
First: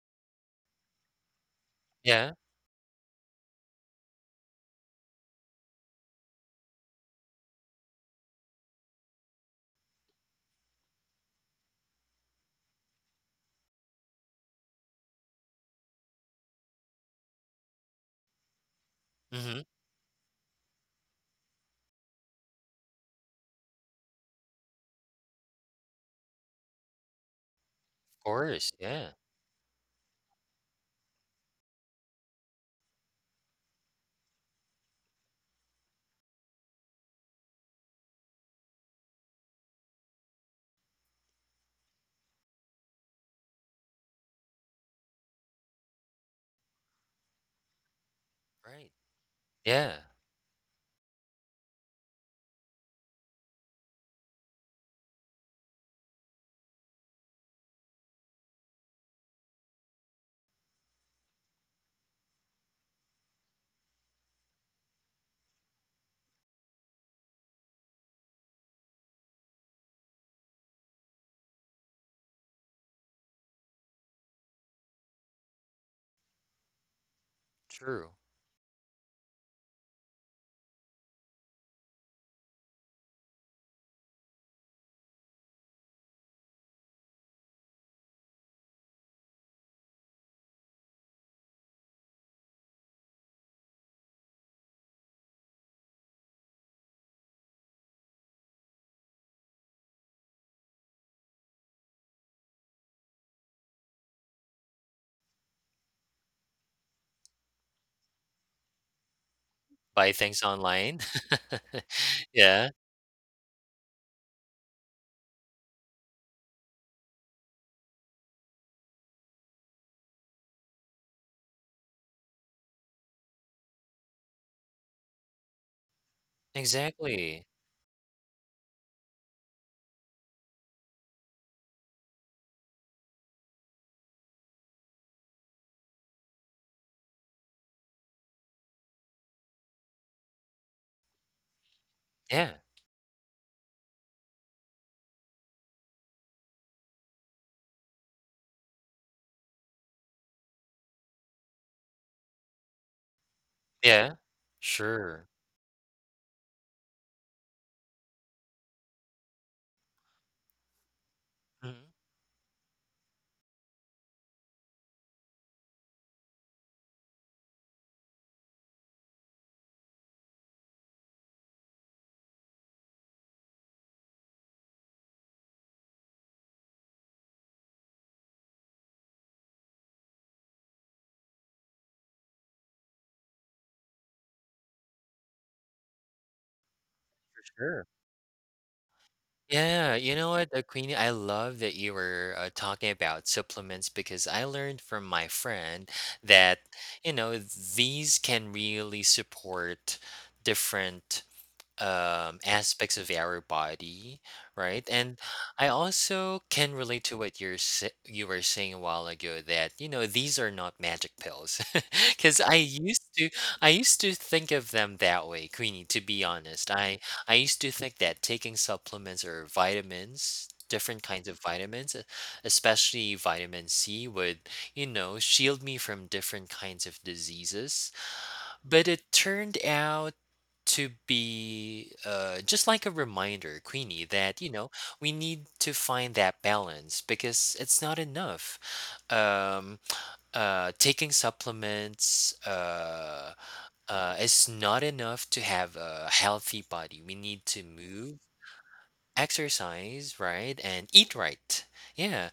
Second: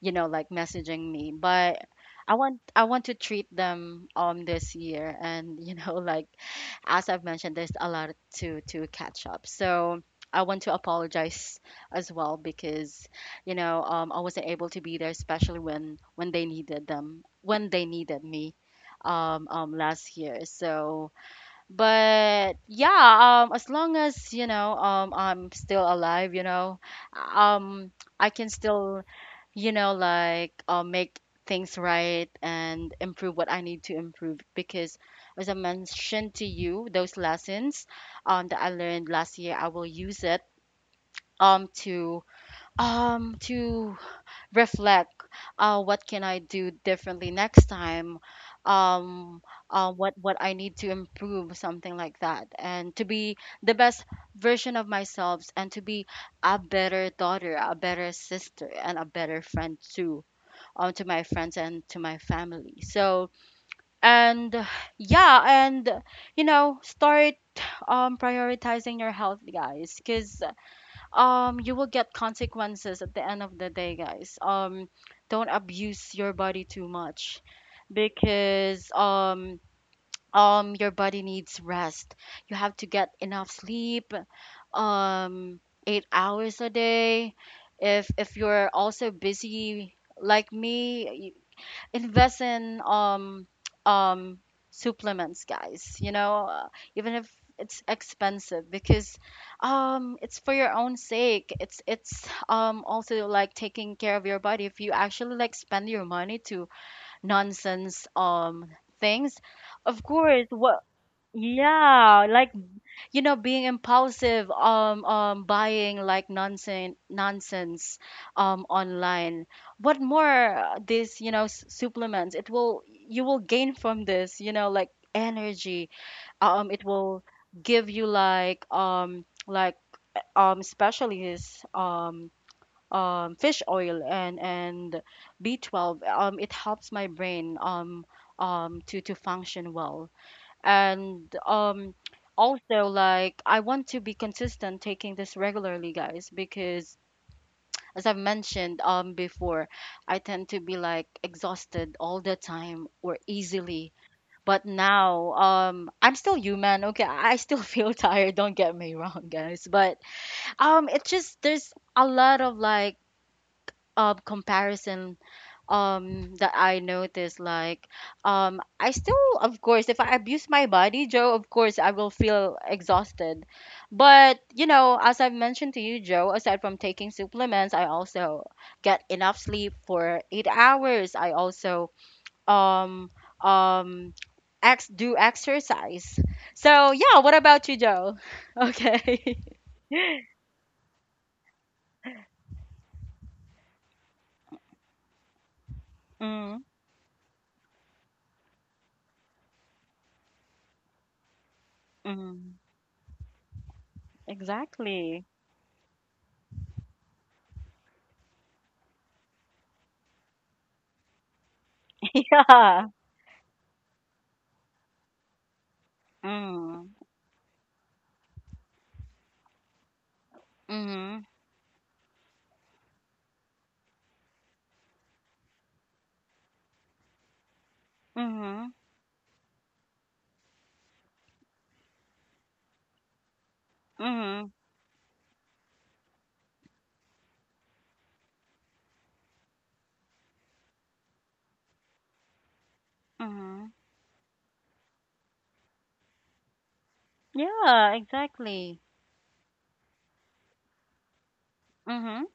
Speaker 1: you know like messaging me. But
Speaker 2: Yeah,
Speaker 1: I want to treat them this year, and you know like as I've mentioned there's a lot to catch up. So I want to apologize as well because you know I wasn't able to be there, especially when they needed me,
Speaker 2: mhm, of
Speaker 1: last year. So but yeah, as long as you know I'm still alive, you know, um I can
Speaker 2: course,
Speaker 1: still
Speaker 2: yeah,
Speaker 1: you know like make things right and improve what I need to improve, because as I mentioned to you, those lessons that I learned last year I will use it um to to reflect, what can I do differently next time,
Speaker 2: right.
Speaker 1: um
Speaker 2: Yeah,
Speaker 1: what I need to improve, something like that. And to be the best version of myself, and to be a better daughter, a better sister, and a better friend too, to my friends and to my family. So and yeah. And you know start prioritizing your health, guys, because you will get consequences at the end of the day, guys. Don't abuse your body too much,
Speaker 2: true.
Speaker 1: because your body needs rest, you have to get enough sleep, um 8 hours a day. If you're also busy like me, invest in um supplements, guys, you know. Even if it's expensive, because it's for your own sake, it's also like taking care of your body. If you actually like spend your money to nonsense things, of
Speaker 2: Buy things
Speaker 1: course, what.
Speaker 2: online.
Speaker 1: Yeah, like
Speaker 2: Yeah,
Speaker 1: you know being impulsive, buying like nonsense online. What more, this you know supplements, it will you will gain from this you know like energy, it will
Speaker 2: exactly.
Speaker 1: give you like especially this fish oil and B12, it helps my brain to function well. And
Speaker 2: Yeah,
Speaker 1: also like I want to be consistent taking this regularly, guys, because as I've mentioned before, I tend to be like exhausted all the time, or easily.
Speaker 2: yeah,
Speaker 1: But
Speaker 2: sure.
Speaker 1: now I'm still human, okay. I still feel tired, don't get me wrong, guys. But it just there's
Speaker 2: Mhm,
Speaker 1: a lot of like comparison that I noticed, like I still, of course, if I abuse my body, Joe, of course I will feel exhausted. But you know, as I've mentioned to you, Joe, aside from taking supplements I also get enough sleep for 8 hours, I also um um do exercise. So yeah, what about you,
Speaker 2: sure.
Speaker 1: Joe? Okay.
Speaker 2: Yeah, you know what, Queenie, I love that you were, talking about supplements because I learned from my friend that,
Speaker 1: mm,
Speaker 2: you know, these can really support different
Speaker 1: mm,
Speaker 2: aspects of our body, right? And
Speaker 1: exactly.
Speaker 2: I also can relate to what you're you were saying a while ago that you know these are not magic pills, because I
Speaker 1: Yeah.
Speaker 2: used to I used to think of them that way, Queenie. To be honest,
Speaker 1: mm,
Speaker 2: I used to think that taking supplements or vitamins, different
Speaker 1: mhm.
Speaker 2: kinds of vitamins, especially vitamin C, would you know shield me from different kinds of diseases,
Speaker 1: Mhm.
Speaker 2: but it turned out to be just like a reminder, Queenie, that you
Speaker 1: Mhm.
Speaker 2: know we need to find that balance because it's not enough. Um, Taking supplements
Speaker 1: Mhm.
Speaker 2: is not enough to have a healthy body. We need to
Speaker 1: Yeah,
Speaker 2: move,
Speaker 1: exactly.
Speaker 2: exercise, right, and eat right.
Speaker 1: Mhm.
Speaker 2: Yeah,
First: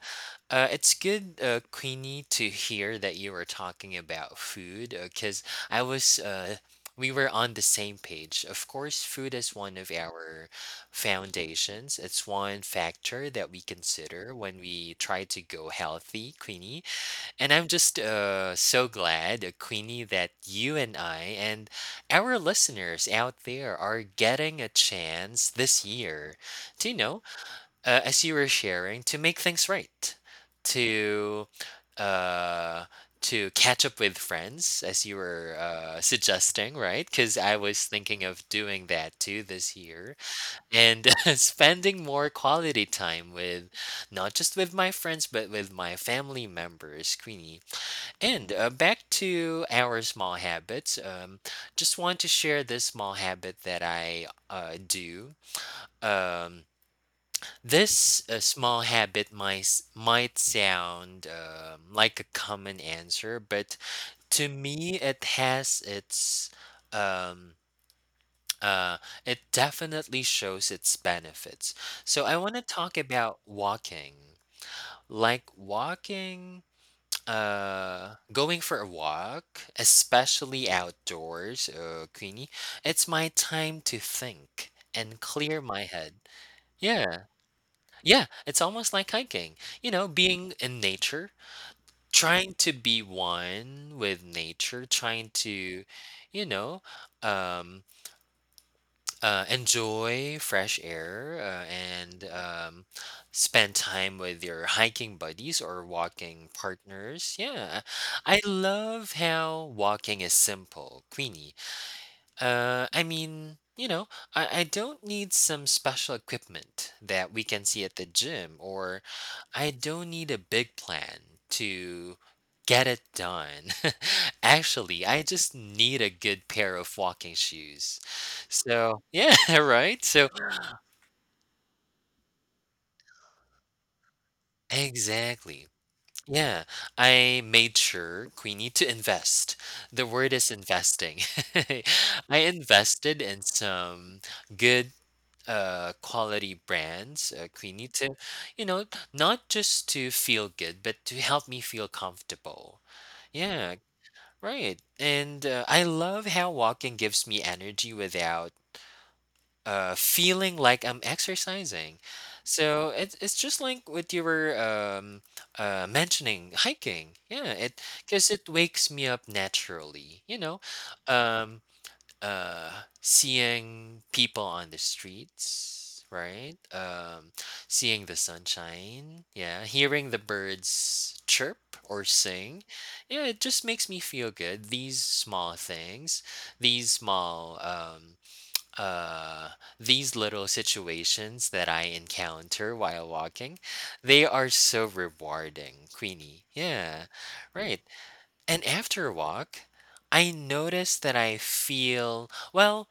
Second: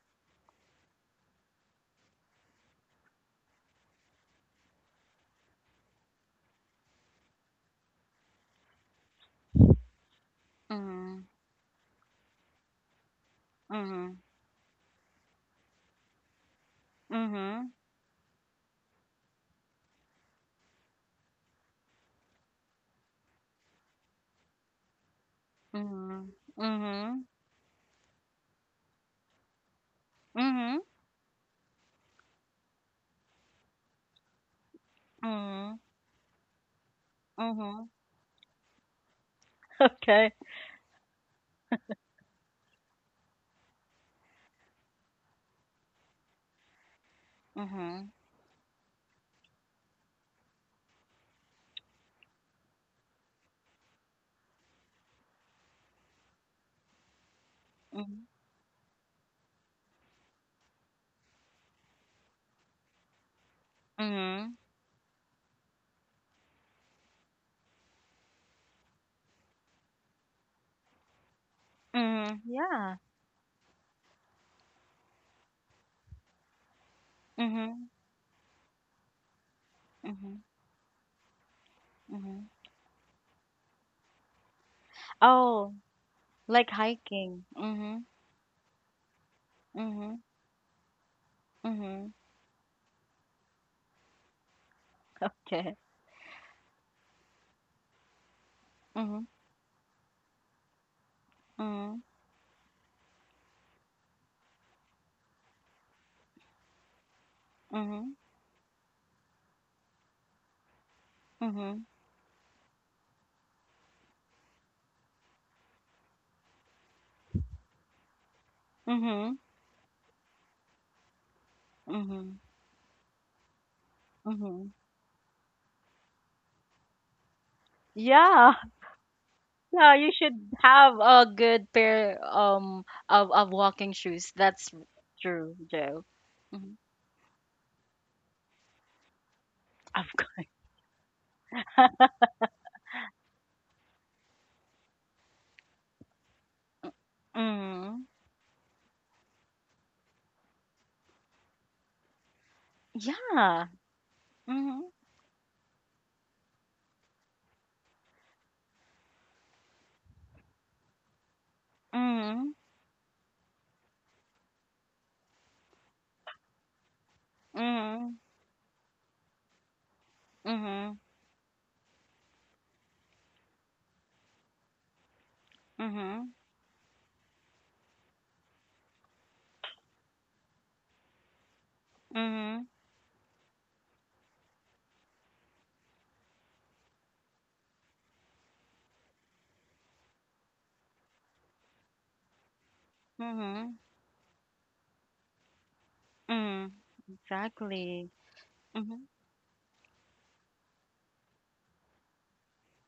Speaker 2: it's good, Queenie, to hear that you were talking about food, because I was, uh, we were on the same page. Of course, food is one of our
Speaker 1: Mhm.
Speaker 2: foundations. It's one factor that we
Speaker 1: Mhm.
Speaker 2: consider when we try to go healthy, Queenie. And I'm
Speaker 1: Mhm.
Speaker 2: just so glad, Queenie, that you and I and our listeners out there are getting a chance this
Speaker 1: Mhm.
Speaker 2: year to, you know,
Speaker 1: Mhm.
Speaker 2: as you were sharing, to make things right,
Speaker 1: Mhm.
Speaker 2: to uh, to catch up with friends, as you were
Speaker 1: Mhm.
Speaker 2: suggesting, right? Because I was
Speaker 1: Mhm.
Speaker 2: thinking of doing that too this year,
Speaker 1: Okay.
Speaker 2: and spending more quality time with, not just with my friends but with my family members, Queenie.
Speaker 1: Mhm.
Speaker 2: And back to our small habits. Just want to share this small habit that I do. Um,
Speaker 1: Mhm.
Speaker 2: this small habit might might sound like a common answer, but to
Speaker 1: Mhm.
Speaker 2: me, it has its um, uh, it definitely shows its benefits. So I
Speaker 1: Mhm.
Speaker 2: want to talk
Speaker 1: Yeah.
Speaker 2: about walking, like walking,
Speaker 1: Mhm.
Speaker 2: going for a walk,
Speaker 1: Mhm.
Speaker 2: especially outdoors,
Speaker 1: Mhm.
Speaker 2: Queenie. It's my time to think and clear
Speaker 1: Oh,
Speaker 2: my head.
Speaker 1: like
Speaker 2: Yeah,
Speaker 1: hiking. Mhm.
Speaker 2: Yeah, it's almost like hiking. You know,
Speaker 1: Mhm.
Speaker 2: being in nature,
Speaker 1: Mhm.
Speaker 2: trying to be one with nature, trying
Speaker 1: Okay.
Speaker 2: to, you know, um,
Speaker 1: Mhm.
Speaker 2: enjoy fresh air
Speaker 1: Mhm.
Speaker 2: and spend time with your hiking buddies or walking partners. Yeah,
Speaker 1: Mhm.
Speaker 2: I love how walking is simple, Queenie.
Speaker 1: Mhm.
Speaker 2: I mean, you know, I don't need some special equipment that we can see at the gym, or
Speaker 1: Mhm.
Speaker 2: I don't need a big plan to
Speaker 1: Mhm.
Speaker 2: get it done.
Speaker 1: Mhm.
Speaker 2: Actually, I just need a good pair of walking shoes.
Speaker 1: Yeah.
Speaker 2: So, yeah,
Speaker 1: Yeah,
Speaker 2: right?
Speaker 1: you
Speaker 2: So,
Speaker 1: should have a good pair of walking shoes. That's true,
Speaker 2: exactly.
Speaker 1: Joe.
Speaker 2: Yeah,
Speaker 1: Hmm.
Speaker 2: I made sure we need to invest.
Speaker 1: Of
Speaker 2: The word
Speaker 1: course.
Speaker 2: is investing. I invested in some good quality brands, we need
Speaker 1: Mm-hmm.
Speaker 2: to, you know, not just to feel good but to help me feel comfortable,
Speaker 1: Yeah.
Speaker 2: yeah, right.
Speaker 1: Mm-hmm.
Speaker 2: And I love how walking gives me energy without feeling like I'm exercising.
Speaker 1: Mm-hmm.
Speaker 2: So it's just like what you were mentioning, hiking. Yeah, it, because it wakes me up naturally. You know,
Speaker 1: Mm-hmm.
Speaker 2: um, uh, seeing people on the
Speaker 1: Mm-hmm.
Speaker 2: streets,
Speaker 1: Mm-hmm.
Speaker 2: right? Seeing the sunshine. Yeah, hearing the birds chirp or sing.
Speaker 1: Mm-hmm.
Speaker 2: Yeah, it just makes me feel good. These small things, these small um, uh, these little situations that I encounter while walking,
Speaker 1: Mm-hmm.
Speaker 2: they are so rewarding, Queenie.
Speaker 1: Mm-hmm.
Speaker 2: Yeah, right.
Speaker 1: Exactly.
Speaker 2: And
Speaker 1: Mm-hmm.
Speaker 2: after a walk, I notice that I feel, well,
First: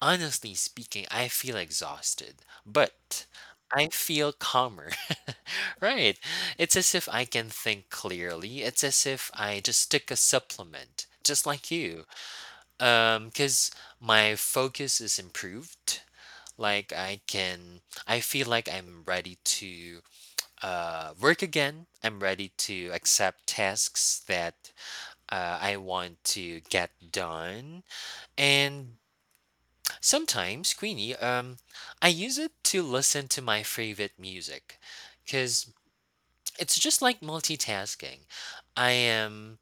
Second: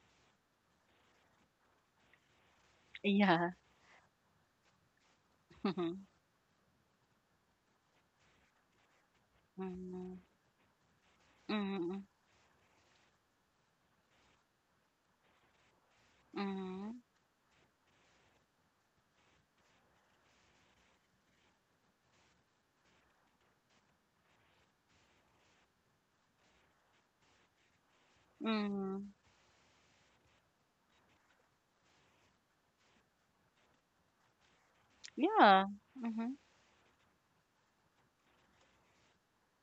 Speaker 2: honestly speaking, I feel exhausted, but
Speaker 1: Yeah.
Speaker 2: I feel calmer.
Speaker 1: Mm-hmm.
Speaker 2: Right. It's as if I can think clearly. It's as if I just took
Speaker 1: Mm-hmm.
Speaker 2: a supplement, just like
Speaker 1: Mm-hmm.
Speaker 2: you. Cuz my focus is improved,
Speaker 1: Mm-hmm.
Speaker 2: like, I feel like I'm ready to work again. I'm ready to accept tasks that I want to get done. And
Speaker 1: Mm-hmm.
Speaker 2: sometimes, Queenie, I use it to listen to my favorite music
Speaker 1: Yeah.
Speaker 2: because
Speaker 1: Mm-hmm.
Speaker 2: it's just like multitasking. I am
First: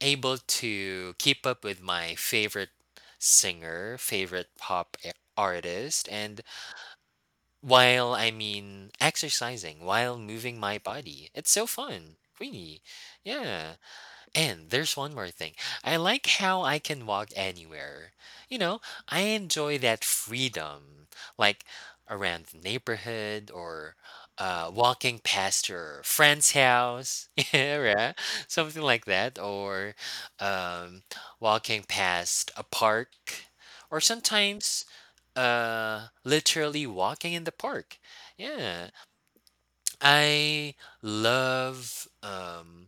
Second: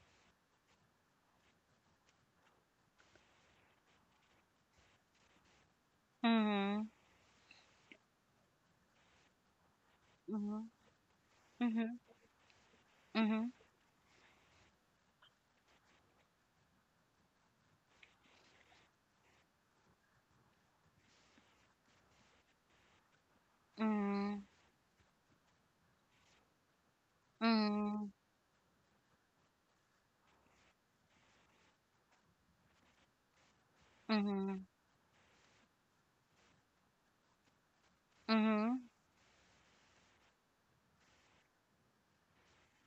Speaker 2: able to keep up with my favorite singer, favorite pop artist, and,
Speaker 1: Mm-hmm.
Speaker 2: while, I mean, exercising, while moving
Speaker 1: Mm-hmm.
Speaker 2: my body. It's so
Speaker 1: Mm-hmm.
Speaker 2: fun. Really.
Speaker 1: Mm-hmm.
Speaker 2: Yeah. And there's one more thing. I like how I can walk anywhere. You know, I enjoy that freedom, like around the neighborhood or
Speaker 1: Mm-hmm.
Speaker 2: walking past your friend's house. Yeah,
Speaker 1: Mm-hmm.
Speaker 2: right? Something like that. Or um, walking past a park. Or
Speaker 1: Mm-hmm.
Speaker 2: sometimes literally walking in the park,
Speaker 1: Mm-hmm.
Speaker 2: yeah. I love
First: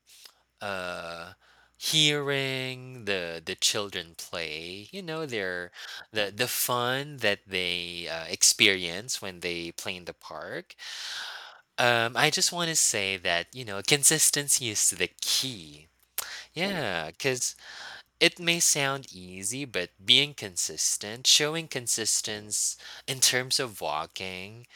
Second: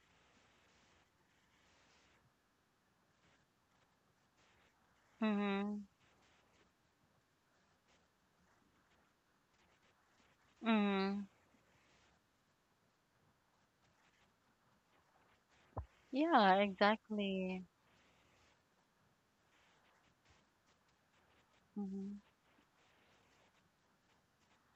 Speaker 2: uh hearing the children play, you know, their,
Speaker 1: Mhm.
Speaker 2: the fun that they experience when they play in the park.
Speaker 1: Mhm.
Speaker 2: I just want to say that you know consistency is the key,
Speaker 1: Yeah,
Speaker 2: yeah, cuz
Speaker 1: exactly.
Speaker 2: it may sound easy, but being consistent, showing
Speaker 1: Mhm.
Speaker 2: consistency in terms of walking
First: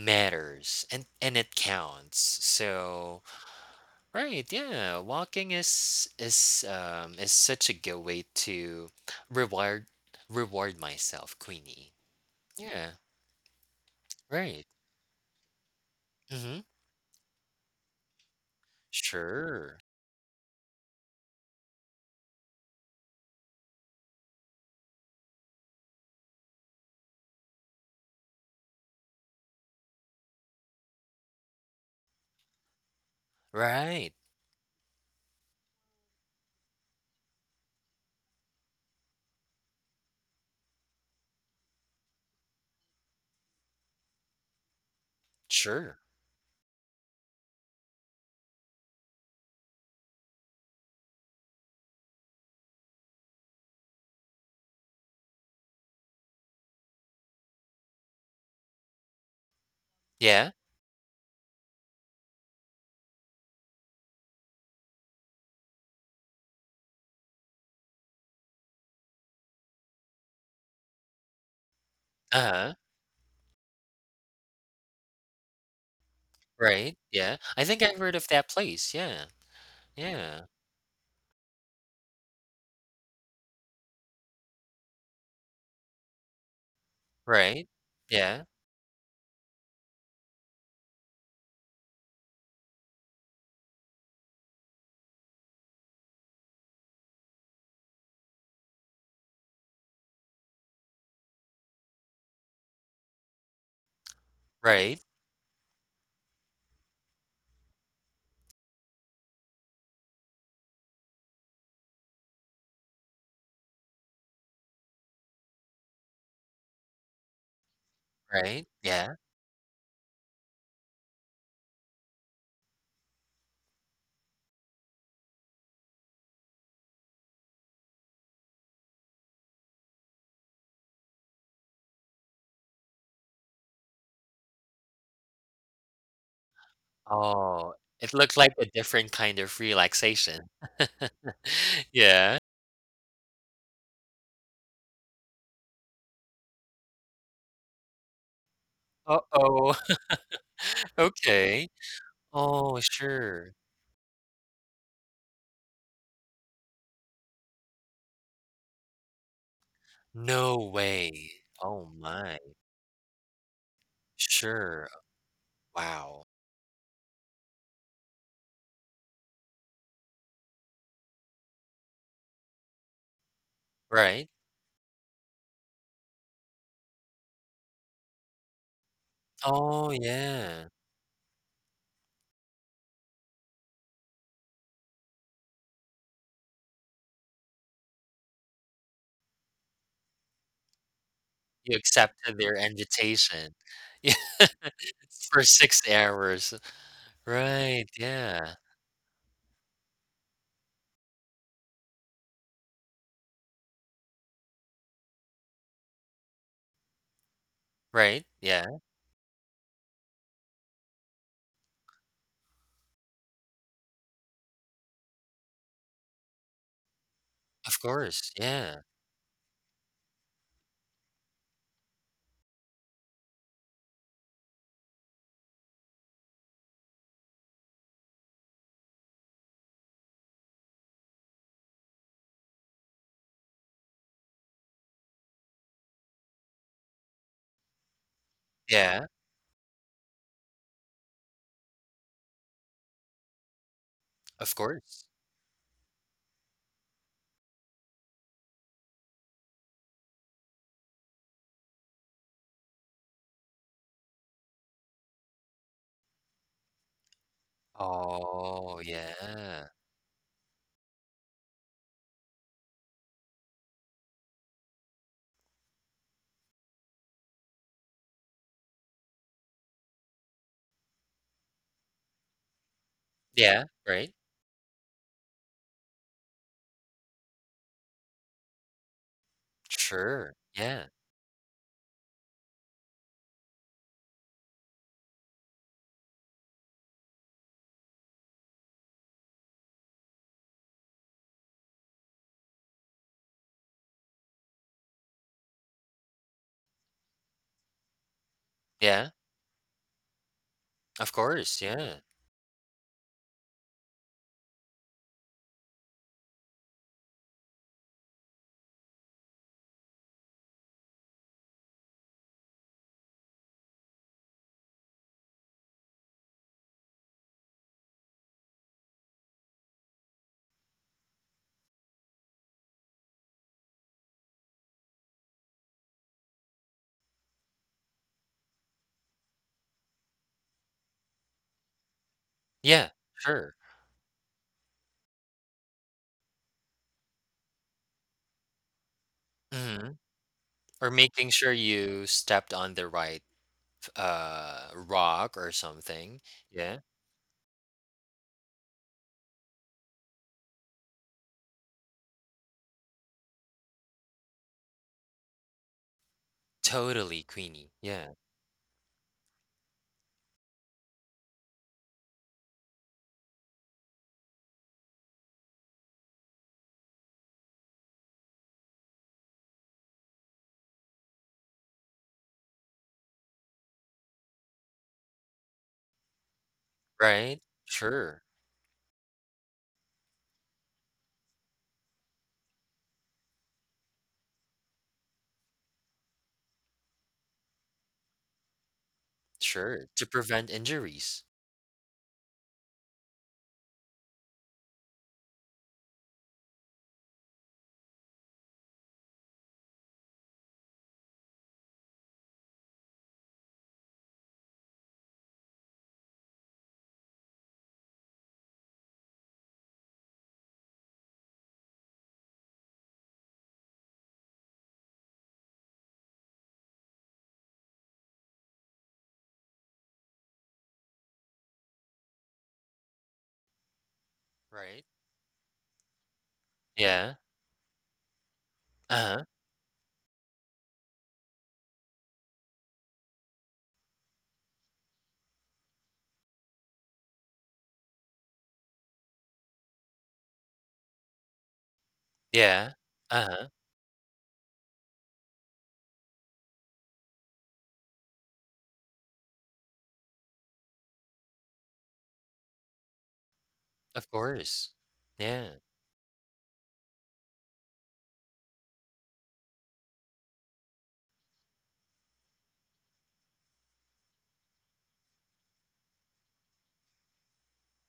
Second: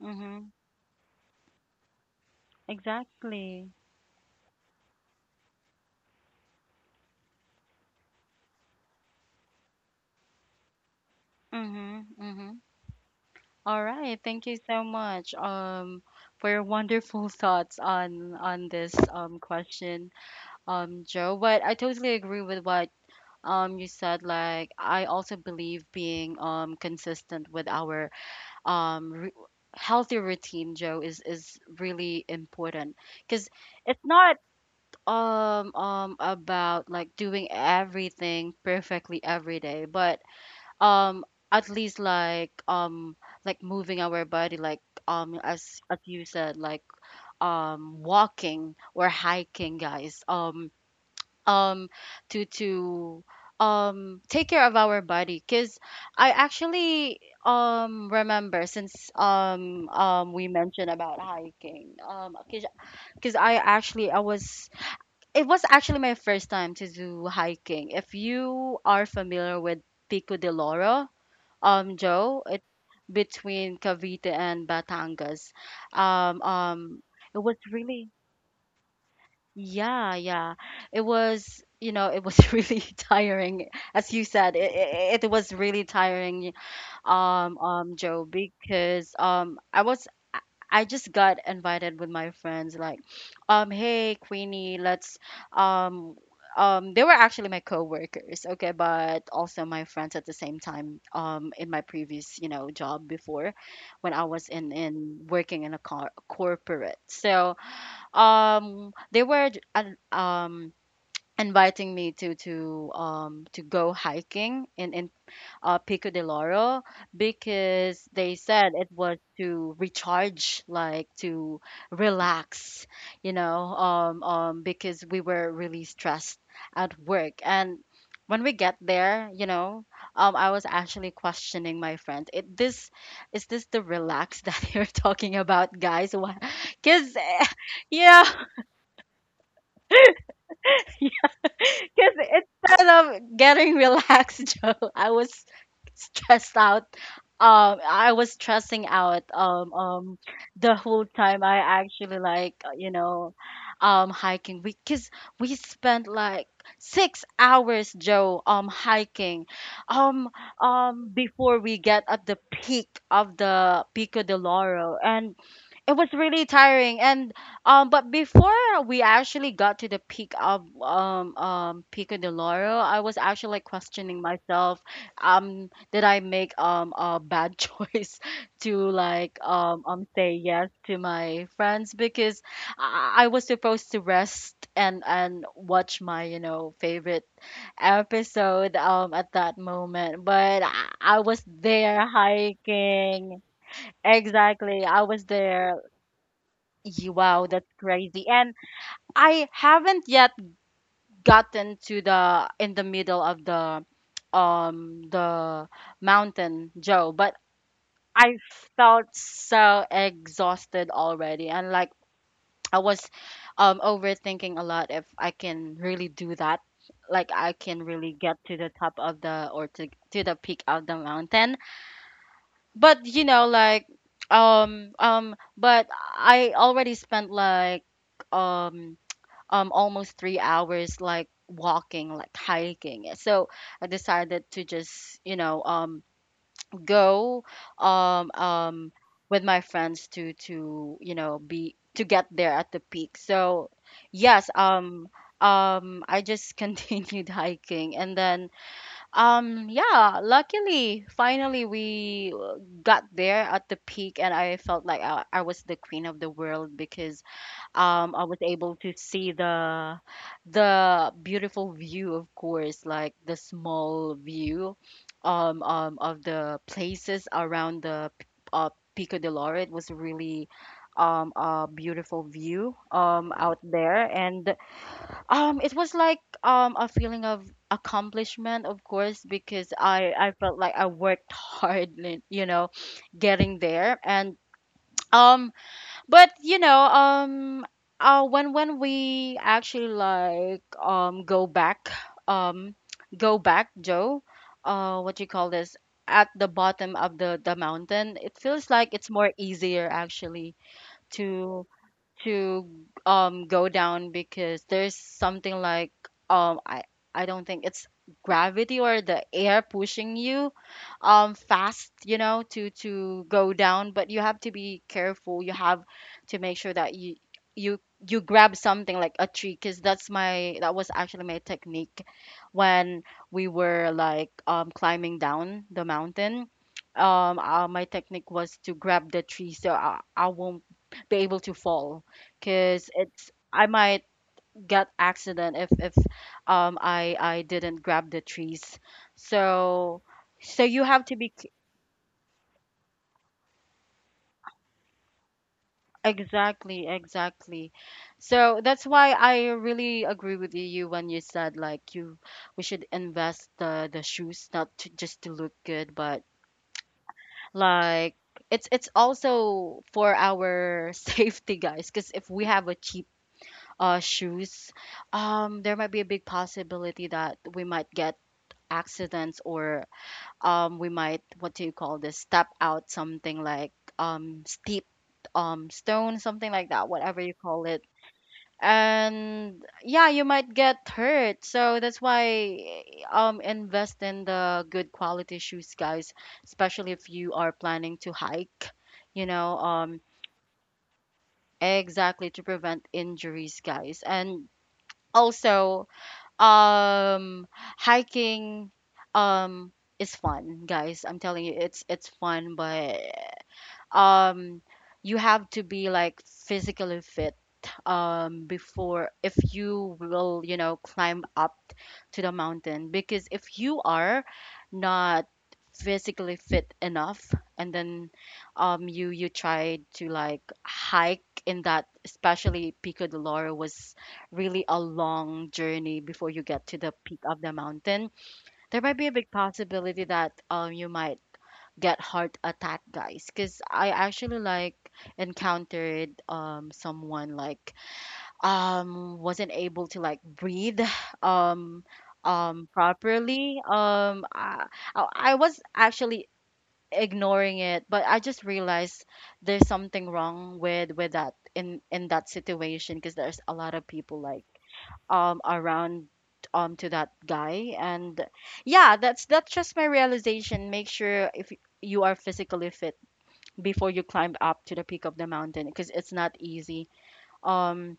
Speaker 1: Mhm.
Speaker 2: and it counts. So,
Speaker 1: Exactly.
Speaker 2: right, yeah, walking is such a good way to reward reward myself, Queenie.
Speaker 1: Mhm. Mhm.
Speaker 2: Yeah,
Speaker 1: All right, thank you
Speaker 2: right.
Speaker 1: so much, for your
Speaker 2: Mhm.
Speaker 1: wonderful thoughts on this
Speaker 2: Sure.
Speaker 1: question, Joe. But I totally agree with what you said. Like, I also believe being consistent with our um ru- healthy routine, Joe, is really important, because it's
Speaker 2: Right.
Speaker 1: not about like doing everything perfectly every day, but um at least like moving our body like
Speaker 2: Sure.
Speaker 1: as you said, like walking or hiking, guys, um to take care of our body. Because I actually remember since we
Speaker 2: Yeah.
Speaker 1: mentioned about hiking, because I actually I was it was actually my first time to do hiking. If you are familiar with Pico de Loro, Joe, it
Speaker 2: Uh-huh.
Speaker 1: between Cavite and Batangas. Um,
Speaker 2: Right.
Speaker 1: um,
Speaker 2: Yeah.
Speaker 1: it was
Speaker 2: I think I've
Speaker 1: really,
Speaker 2: heard of that place. Yeah.
Speaker 1: yeah,
Speaker 2: Yeah.
Speaker 1: yeah. It was, you know, it was really tiring. As you said, it was really tiring,
Speaker 2: Right.
Speaker 1: Joe,
Speaker 2: Yeah.
Speaker 1: because I was I I just got invited with my friends, like hey Queenie let's um they were actually my coworkers, okay, but also my friends at the same time, in my previous, you know, job before when I was
Speaker 2: Right,
Speaker 1: in working in a car corporate. So they were um inviting me to go hiking in Pico de Loro, because they
Speaker 2: right,
Speaker 1: said it was
Speaker 2: yeah.
Speaker 1: to recharge, like to relax, you know, because we were really stressed at work. And when we get there, you know, I was actually questioning my friend. This is this the relax that you're talking about, guys? Because
Speaker 2: Oh, it
Speaker 1: yeah,
Speaker 2: looks like a different kind of relaxation.
Speaker 1: yeah. Because
Speaker 2: Yeah.
Speaker 1: instead of getting relaxed, Joe, I was stressed out. I was stressing out.
Speaker 2: Uh-oh.
Speaker 1: The whole time I
Speaker 2: Okay.
Speaker 1: actually like
Speaker 2: Oh,
Speaker 1: you know,
Speaker 2: sure.
Speaker 1: hiking. Because we spent like 6 hours, Joe, hiking, um,
Speaker 2: No way.
Speaker 1: before we
Speaker 2: Oh
Speaker 1: get at the
Speaker 2: my.
Speaker 1: peak of the Pico de
Speaker 2: Sure.
Speaker 1: Loro. And it was
Speaker 2: Wow.
Speaker 1: really tiring, and but before we actually got to the peak of Pico de Loro, I was actually like questioning
Speaker 2: Right.
Speaker 1: myself, did I make a bad choice to like
Speaker 2: Oh,
Speaker 1: say
Speaker 2: yeah.
Speaker 1: yes to my friends, because I was supposed to rest and watch my you know favorite episode at that moment, but I was
Speaker 2: You
Speaker 1: there
Speaker 2: accepted their
Speaker 1: hiking.
Speaker 2: invitation. Yeah,
Speaker 1: Exactly. I was
Speaker 2: for
Speaker 1: there.
Speaker 2: 6 hours.
Speaker 1: Ye- Wow, that's
Speaker 2: Right,
Speaker 1: crazy. And
Speaker 2: yeah.
Speaker 1: I haven't yet gotten to the in the middle of the mountain, Joe, but
Speaker 2: Right,
Speaker 1: I
Speaker 2: yeah.
Speaker 1: felt so exhausted already. And like I was overthinking a lot if I can really do that. Like I
Speaker 2: Of
Speaker 1: can really
Speaker 2: course,
Speaker 1: get to the
Speaker 2: yeah.
Speaker 1: top of the, or to the peak of the mountain. But you know like but I already spent like um almost 3 hours like walking like hiking, so I decided to just go um um
Speaker 2: Yeah,
Speaker 1: with my friends to you know be to get there at the peak. So yes,
Speaker 2: of course.
Speaker 1: I just continued hiking. And then yeah, luckily, finally we got there at the peak, and I felt like I was the queen of the world, because I was able
Speaker 2: Oh,
Speaker 1: to see
Speaker 2: yeah.
Speaker 1: the beautiful view, of course, like the small view of the places around the uh, Pico de Lore. It was really a beautiful view out
Speaker 2: Yeah,
Speaker 1: there.
Speaker 2: right.
Speaker 1: And it was like a feeling of accomplishment, of course, because I
Speaker 2: Sure.
Speaker 1: felt like I
Speaker 2: Yeah.
Speaker 1: worked hard, you know getting there. And um but when we actually, like, um, go back, Joe, what you call this, at the bottom of the mountain, it feels like it's
Speaker 2: Yeah.
Speaker 1: more easier, actually,
Speaker 2: Of course.
Speaker 1: to
Speaker 2: Yeah.
Speaker 1: to go down, because there's something like um I I don't think it's gravity or the air pushing you fast, you know, to go down. But you have to be careful. You have to make sure that you you grab something, like a tree, because that was actually my technique when we were, like, climbing down the mountain. My technique was to grab the tree, so I won't be able to fall, because
Speaker 2: Yeah.
Speaker 1: it's
Speaker 2: Sure.
Speaker 1: I might get accident if I didn't grab the trees.
Speaker 2: Mhm.
Speaker 1: So, so you
Speaker 2: Or
Speaker 1: have to
Speaker 2: making
Speaker 1: be c-
Speaker 2: sure you stepped on the right rock or something. Yeah.
Speaker 1: exactly, exactly. So that's why I really agree with you when you said, like, you we should invest the shoes, not to, just to look good, but
Speaker 2: Totally, Queenie.
Speaker 1: like
Speaker 2: Yeah.
Speaker 1: it's also for our safety, guys. Because if we have a cheap shoes, there might be a big possibility that we might get accidents, or we might, what do you call this, step out something like steep, stone, something like that, whatever you
Speaker 2: Right?
Speaker 1: call it.
Speaker 2: Sure.
Speaker 1: And yeah, you might get hurt. So that's why, invest in the good quality shoes, guys, especially if you are planning to hike, you know
Speaker 2: Sure.
Speaker 1: um,
Speaker 2: To prevent injuries.
Speaker 1: exactly, to prevent injuries, guys. And also um hiking um is fun, guys. I'm telling you, it's fun. But um you have to be, like, physically fit before, if you will, climb up to the mountain. Because if you are not physically fit enough, and then you try to, like, hike in that, especially Pico de Loro was really a
Speaker 2: Right?
Speaker 1: long journey before you get to the peak
Speaker 2: Yeah.
Speaker 1: of the mountain. There might be a big
Speaker 2: Uh-huh.
Speaker 1: possibility that you might get heart attack, guys. Because I actually, like, encountered someone like wasn't able to, like, breathe um
Speaker 2: Yeah. Uh-huh.
Speaker 1: properly. I was actually ignoring it, but I just realized there's something wrong with that, in that situation, because there's a lot of
Speaker 2: Of
Speaker 1: people, like,
Speaker 2: course. Yeah.
Speaker 1: around, to that guy. And yeah, that's just my realization. Make sure, if you are physically fit before you climb up to the peak of the mountain, because it's not easy. um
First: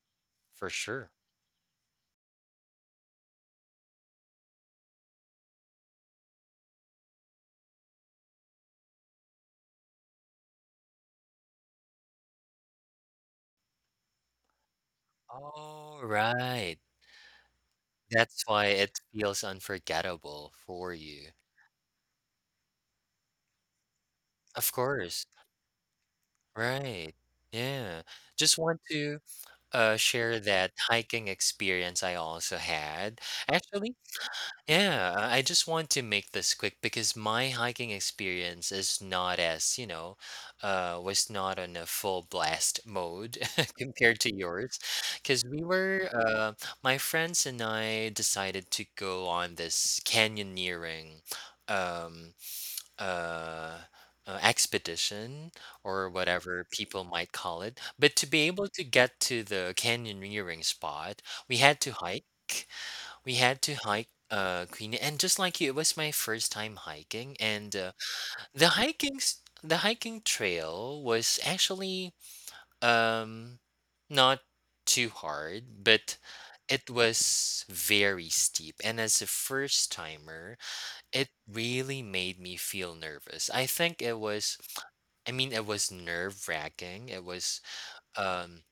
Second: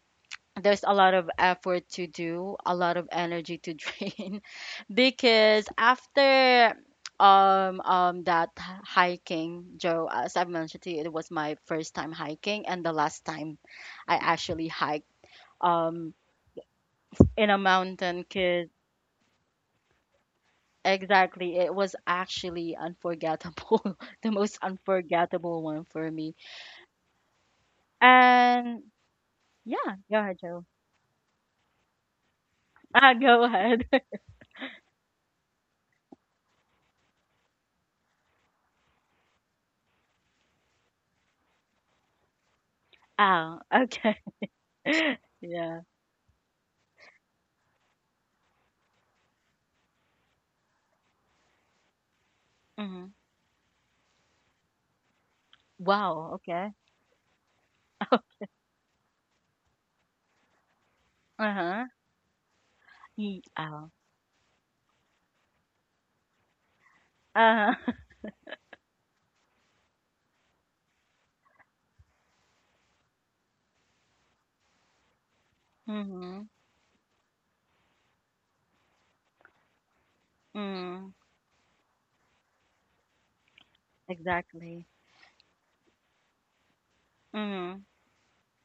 Speaker 2: For
Speaker 1: there's a
Speaker 2: sure.
Speaker 1: lot of effort to do, a lot of energy to drain. Because after that hiking, Joe, as I've mentioned to you, it was my first time hiking, and the last time I actually hiked
Speaker 2: All
Speaker 1: um
Speaker 2: right.
Speaker 1: in a mountain,
Speaker 2: That's why
Speaker 1: 'cause
Speaker 2: it feels unforgettable for you.
Speaker 1: Exactly. It was actually unforgettable, the most
Speaker 2: Of course.
Speaker 1: unforgettable one for me.
Speaker 2: Right. Yeah. Just want
Speaker 1: And
Speaker 2: to
Speaker 1: yeah, go
Speaker 2: share
Speaker 1: ahead, Joe.
Speaker 2: that hiking experience I also
Speaker 1: Ah,
Speaker 2: had.
Speaker 1: go ahead.
Speaker 2: Actually, yeah, I just want to make this quick because my hiking experience is not as, you know, was not on a full blast mode
Speaker 1: Oh,
Speaker 2: compared
Speaker 1: okay.
Speaker 2: to yours. Because we
Speaker 1: Yeah.
Speaker 2: were, my friends and I decided to go on this canyoneering. Um,
Speaker 1: Hmm.
Speaker 2: uh, expedition or
Speaker 1: Wow.
Speaker 2: whatever
Speaker 1: Okay.
Speaker 2: people might call it. But to be able to get to the canyoneering spot, we had
Speaker 1: Uh-huh.
Speaker 2: to hike. We had to
Speaker 1: Oh.
Speaker 2: hike uh, Queen, and just like you, it was my first time hiking, and
Speaker 1: Uh-huh.
Speaker 2: the hiking the hiking trail was actually um not too hard, but
Speaker 1: Mm-hmm.
Speaker 2: it was very steep. And as a first timer,
Speaker 1: Mm.
Speaker 2: it really made me feel nervous.
Speaker 1: Exactly.
Speaker 2: I mean, it was nerve-wracking.
Speaker 1: Mm-hmm.
Speaker 2: Um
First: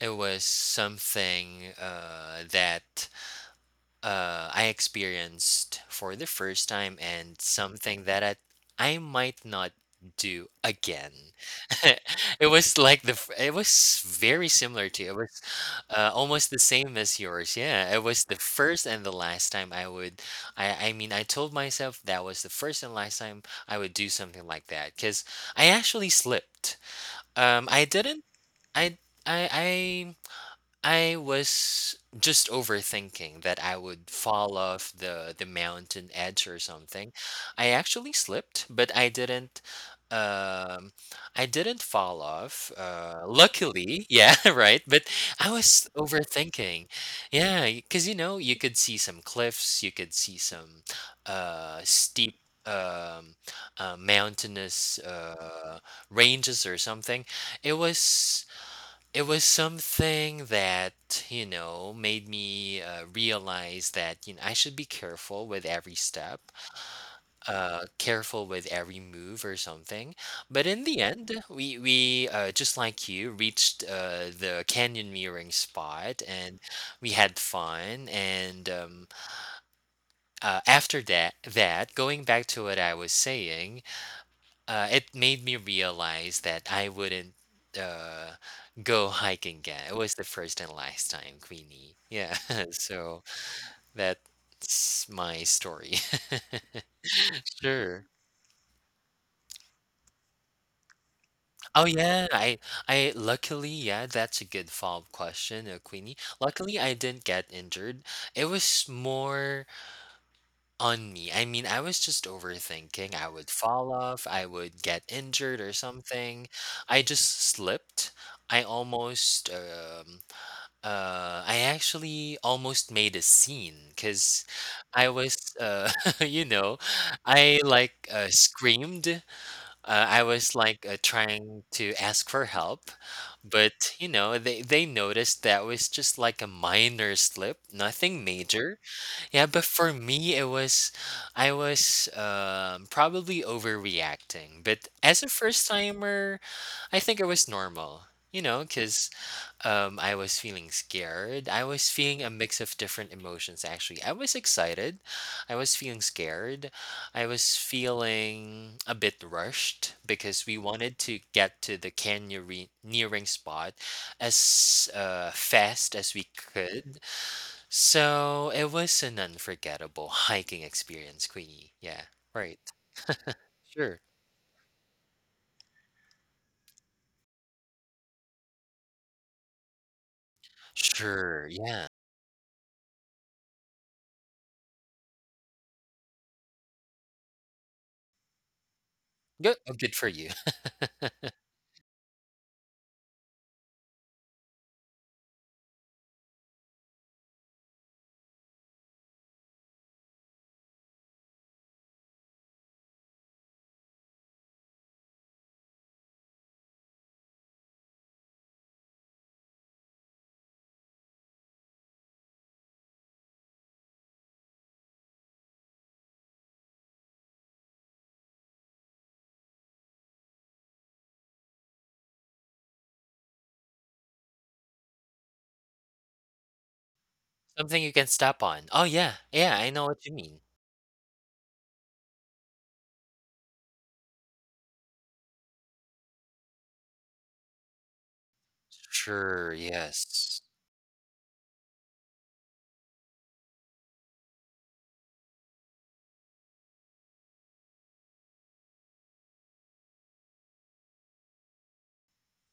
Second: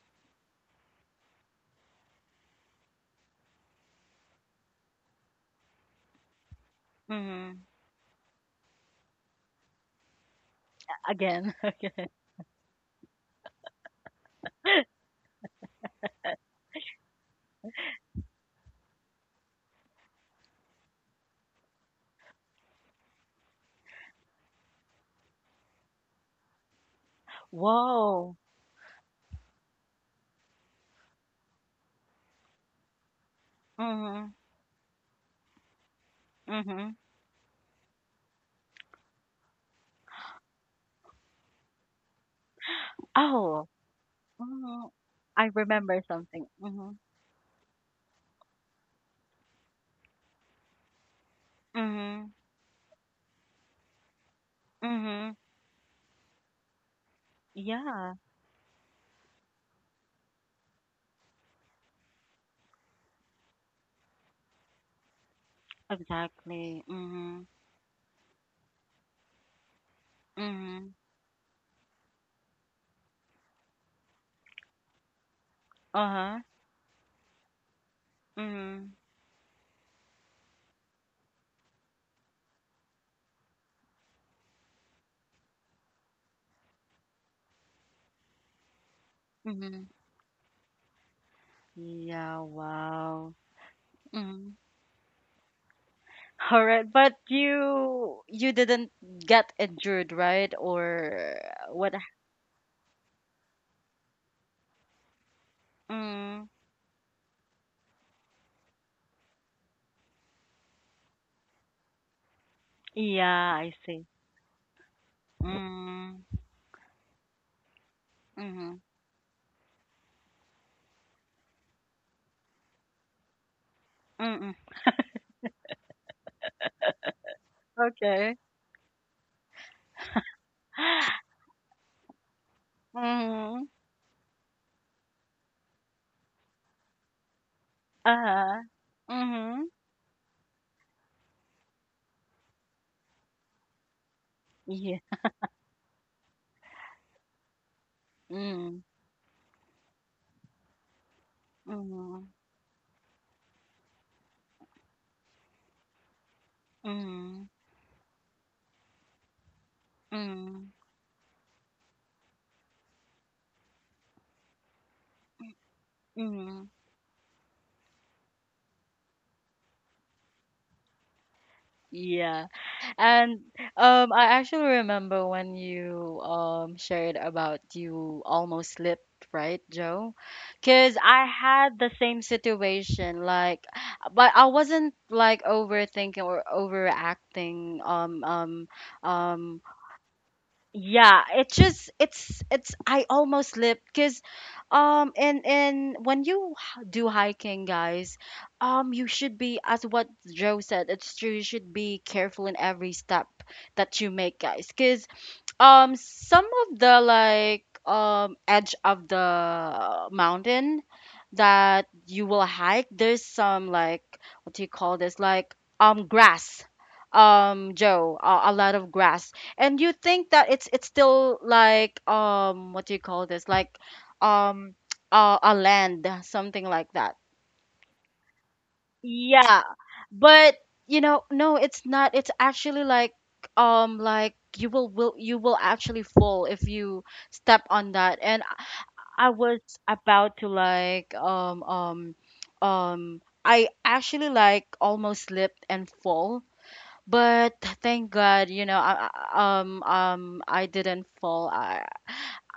Speaker 2: it was something that I experienced for the first time and
Speaker 1: Mm-hmm.
Speaker 2: something that I might not do again.
Speaker 1: Again.
Speaker 2: it was like the f- It was very similar to, it was, almost the same as yours. Yeah, it was the first and the last time I would. I mean, I told myself that was the first and last time I would do something like that because I actually slipped. I didn't.
Speaker 1: Whoa.
Speaker 2: I I I. I was just overthinking that I would
Speaker 1: Mm-hmm.
Speaker 2: fall off the mountain edge or
Speaker 1: Mm-hmm.
Speaker 2: something. I actually slipped, but um I didn't fall off.
Speaker 1: Oh.
Speaker 2: Luckily, yeah, right.
Speaker 1: Mm-hmm.
Speaker 2: But I
Speaker 1: I
Speaker 2: was
Speaker 1: remember something.
Speaker 2: overthinking.
Speaker 1: Mm-hmm.
Speaker 2: Yeah, because you could see some cliffs, you could see some
Speaker 1: Mm-hmm.
Speaker 2: steep um mountainous
Speaker 1: Mm-hmm.
Speaker 2: ranges or something. It
Speaker 1: Yeah.
Speaker 2: was it was something that, you know, made me realize that, you know, I should be careful with every step,
Speaker 1: Exactly. Mhm.
Speaker 2: careful with every move or something. But in
Speaker 1: Mhm.
Speaker 2: the end, we just like you, reached the canyon mirroring spot
Speaker 1: Uh-huh.
Speaker 2: and we had fun. And
Speaker 1: Mhm.
Speaker 2: after that, that, going back to what I was saying, it made me realize that I wouldn't uh, go hiking again.
Speaker 1: Mhm.
Speaker 2: It was the first and last time, Queenie. Yeah,
Speaker 1: Yeah,
Speaker 2: so
Speaker 1: wow. Mhm.
Speaker 2: that's my story.
Speaker 1: All right, but
Speaker 2: Sure.
Speaker 1: you didn't get injured, right? Or
Speaker 2: Oh
Speaker 1: what?
Speaker 2: yeah, I luckily yeah, that's a good follow-up question, Queenie.
Speaker 1: Mm.
Speaker 2: Luckily, I didn't get injured. It was more on me. I mean, I was just overthinking. I would
Speaker 1: Yeah, I
Speaker 2: fall
Speaker 1: see.
Speaker 2: off, I would get injured or
Speaker 1: Mm.
Speaker 2: something. I just slipped. I
Speaker 1: Mhm.
Speaker 2: almost, um, I actually almost made a scene because
Speaker 1: Mhm.
Speaker 2: I was, you know, I
Speaker 1: Okay.
Speaker 2: screamed. I was trying to ask for help,
Speaker 1: Mhm.
Speaker 2: but you know, they noticed that was just like a minor slip, nothing
Speaker 1: Uh-huh.
Speaker 2: major. Yeah, but
Speaker 1: Mhm.
Speaker 2: for me, it was I was probably overreacting. But
Speaker 1: Yeah.
Speaker 2: as a first timer, I think it was normal. You know,
Speaker 1: Mhm.
Speaker 2: because I was feeling scared. I was feeling a
Speaker 1: Mhm.
Speaker 2: mix of different emotions, actually. I was excited. I was feeling scared. I
Speaker 1: Mhm.
Speaker 2: was feeling a bit rushed because we
Speaker 1: Mhm.
Speaker 2: wanted to get to the canyoneering spot as fast as we
Speaker 1: Mhm.
Speaker 2: could, so it was an unforgettable hiking experience, Queenie. Yeah,
Speaker 1: Yeah.
Speaker 2: right.
Speaker 1: And,
Speaker 2: Sure.
Speaker 1: I actually remember when you shared about you almost slipped, right, Joe? Because I
Speaker 2: Sure.
Speaker 1: had the
Speaker 2: Yeah.
Speaker 1: same situation, like, but I wasn't, like, overthinking or overacting.
Speaker 2: Good.
Speaker 1: Um,
Speaker 2: Oh, good for you.
Speaker 1: yeah, it's just, it's I almost slipped, because and when do hiking, guys, you should be as what Joe said. It's true, you should be careful in every step that you make, guys, cause. Some of the, like, edge of the mountain that you will hike, there's some, like, what do you call this? Like, grass. Joe, a lot of grass, and you think that it's still, like, what do you call this? Like, um a land, something like that.
Speaker 2: Something you can step on. Oh, yeah. Yeah,
Speaker 1: Yeah,
Speaker 2: I know what you mean.
Speaker 1: but, you know, no, it's not. It's actually, like, like, you will actually fall if you step on that. And I
Speaker 2: Sure.
Speaker 1: was about
Speaker 2: Yes.
Speaker 1: to, like, I actually, like, almost slipped and fall. But thank God, you know, I didn't fall.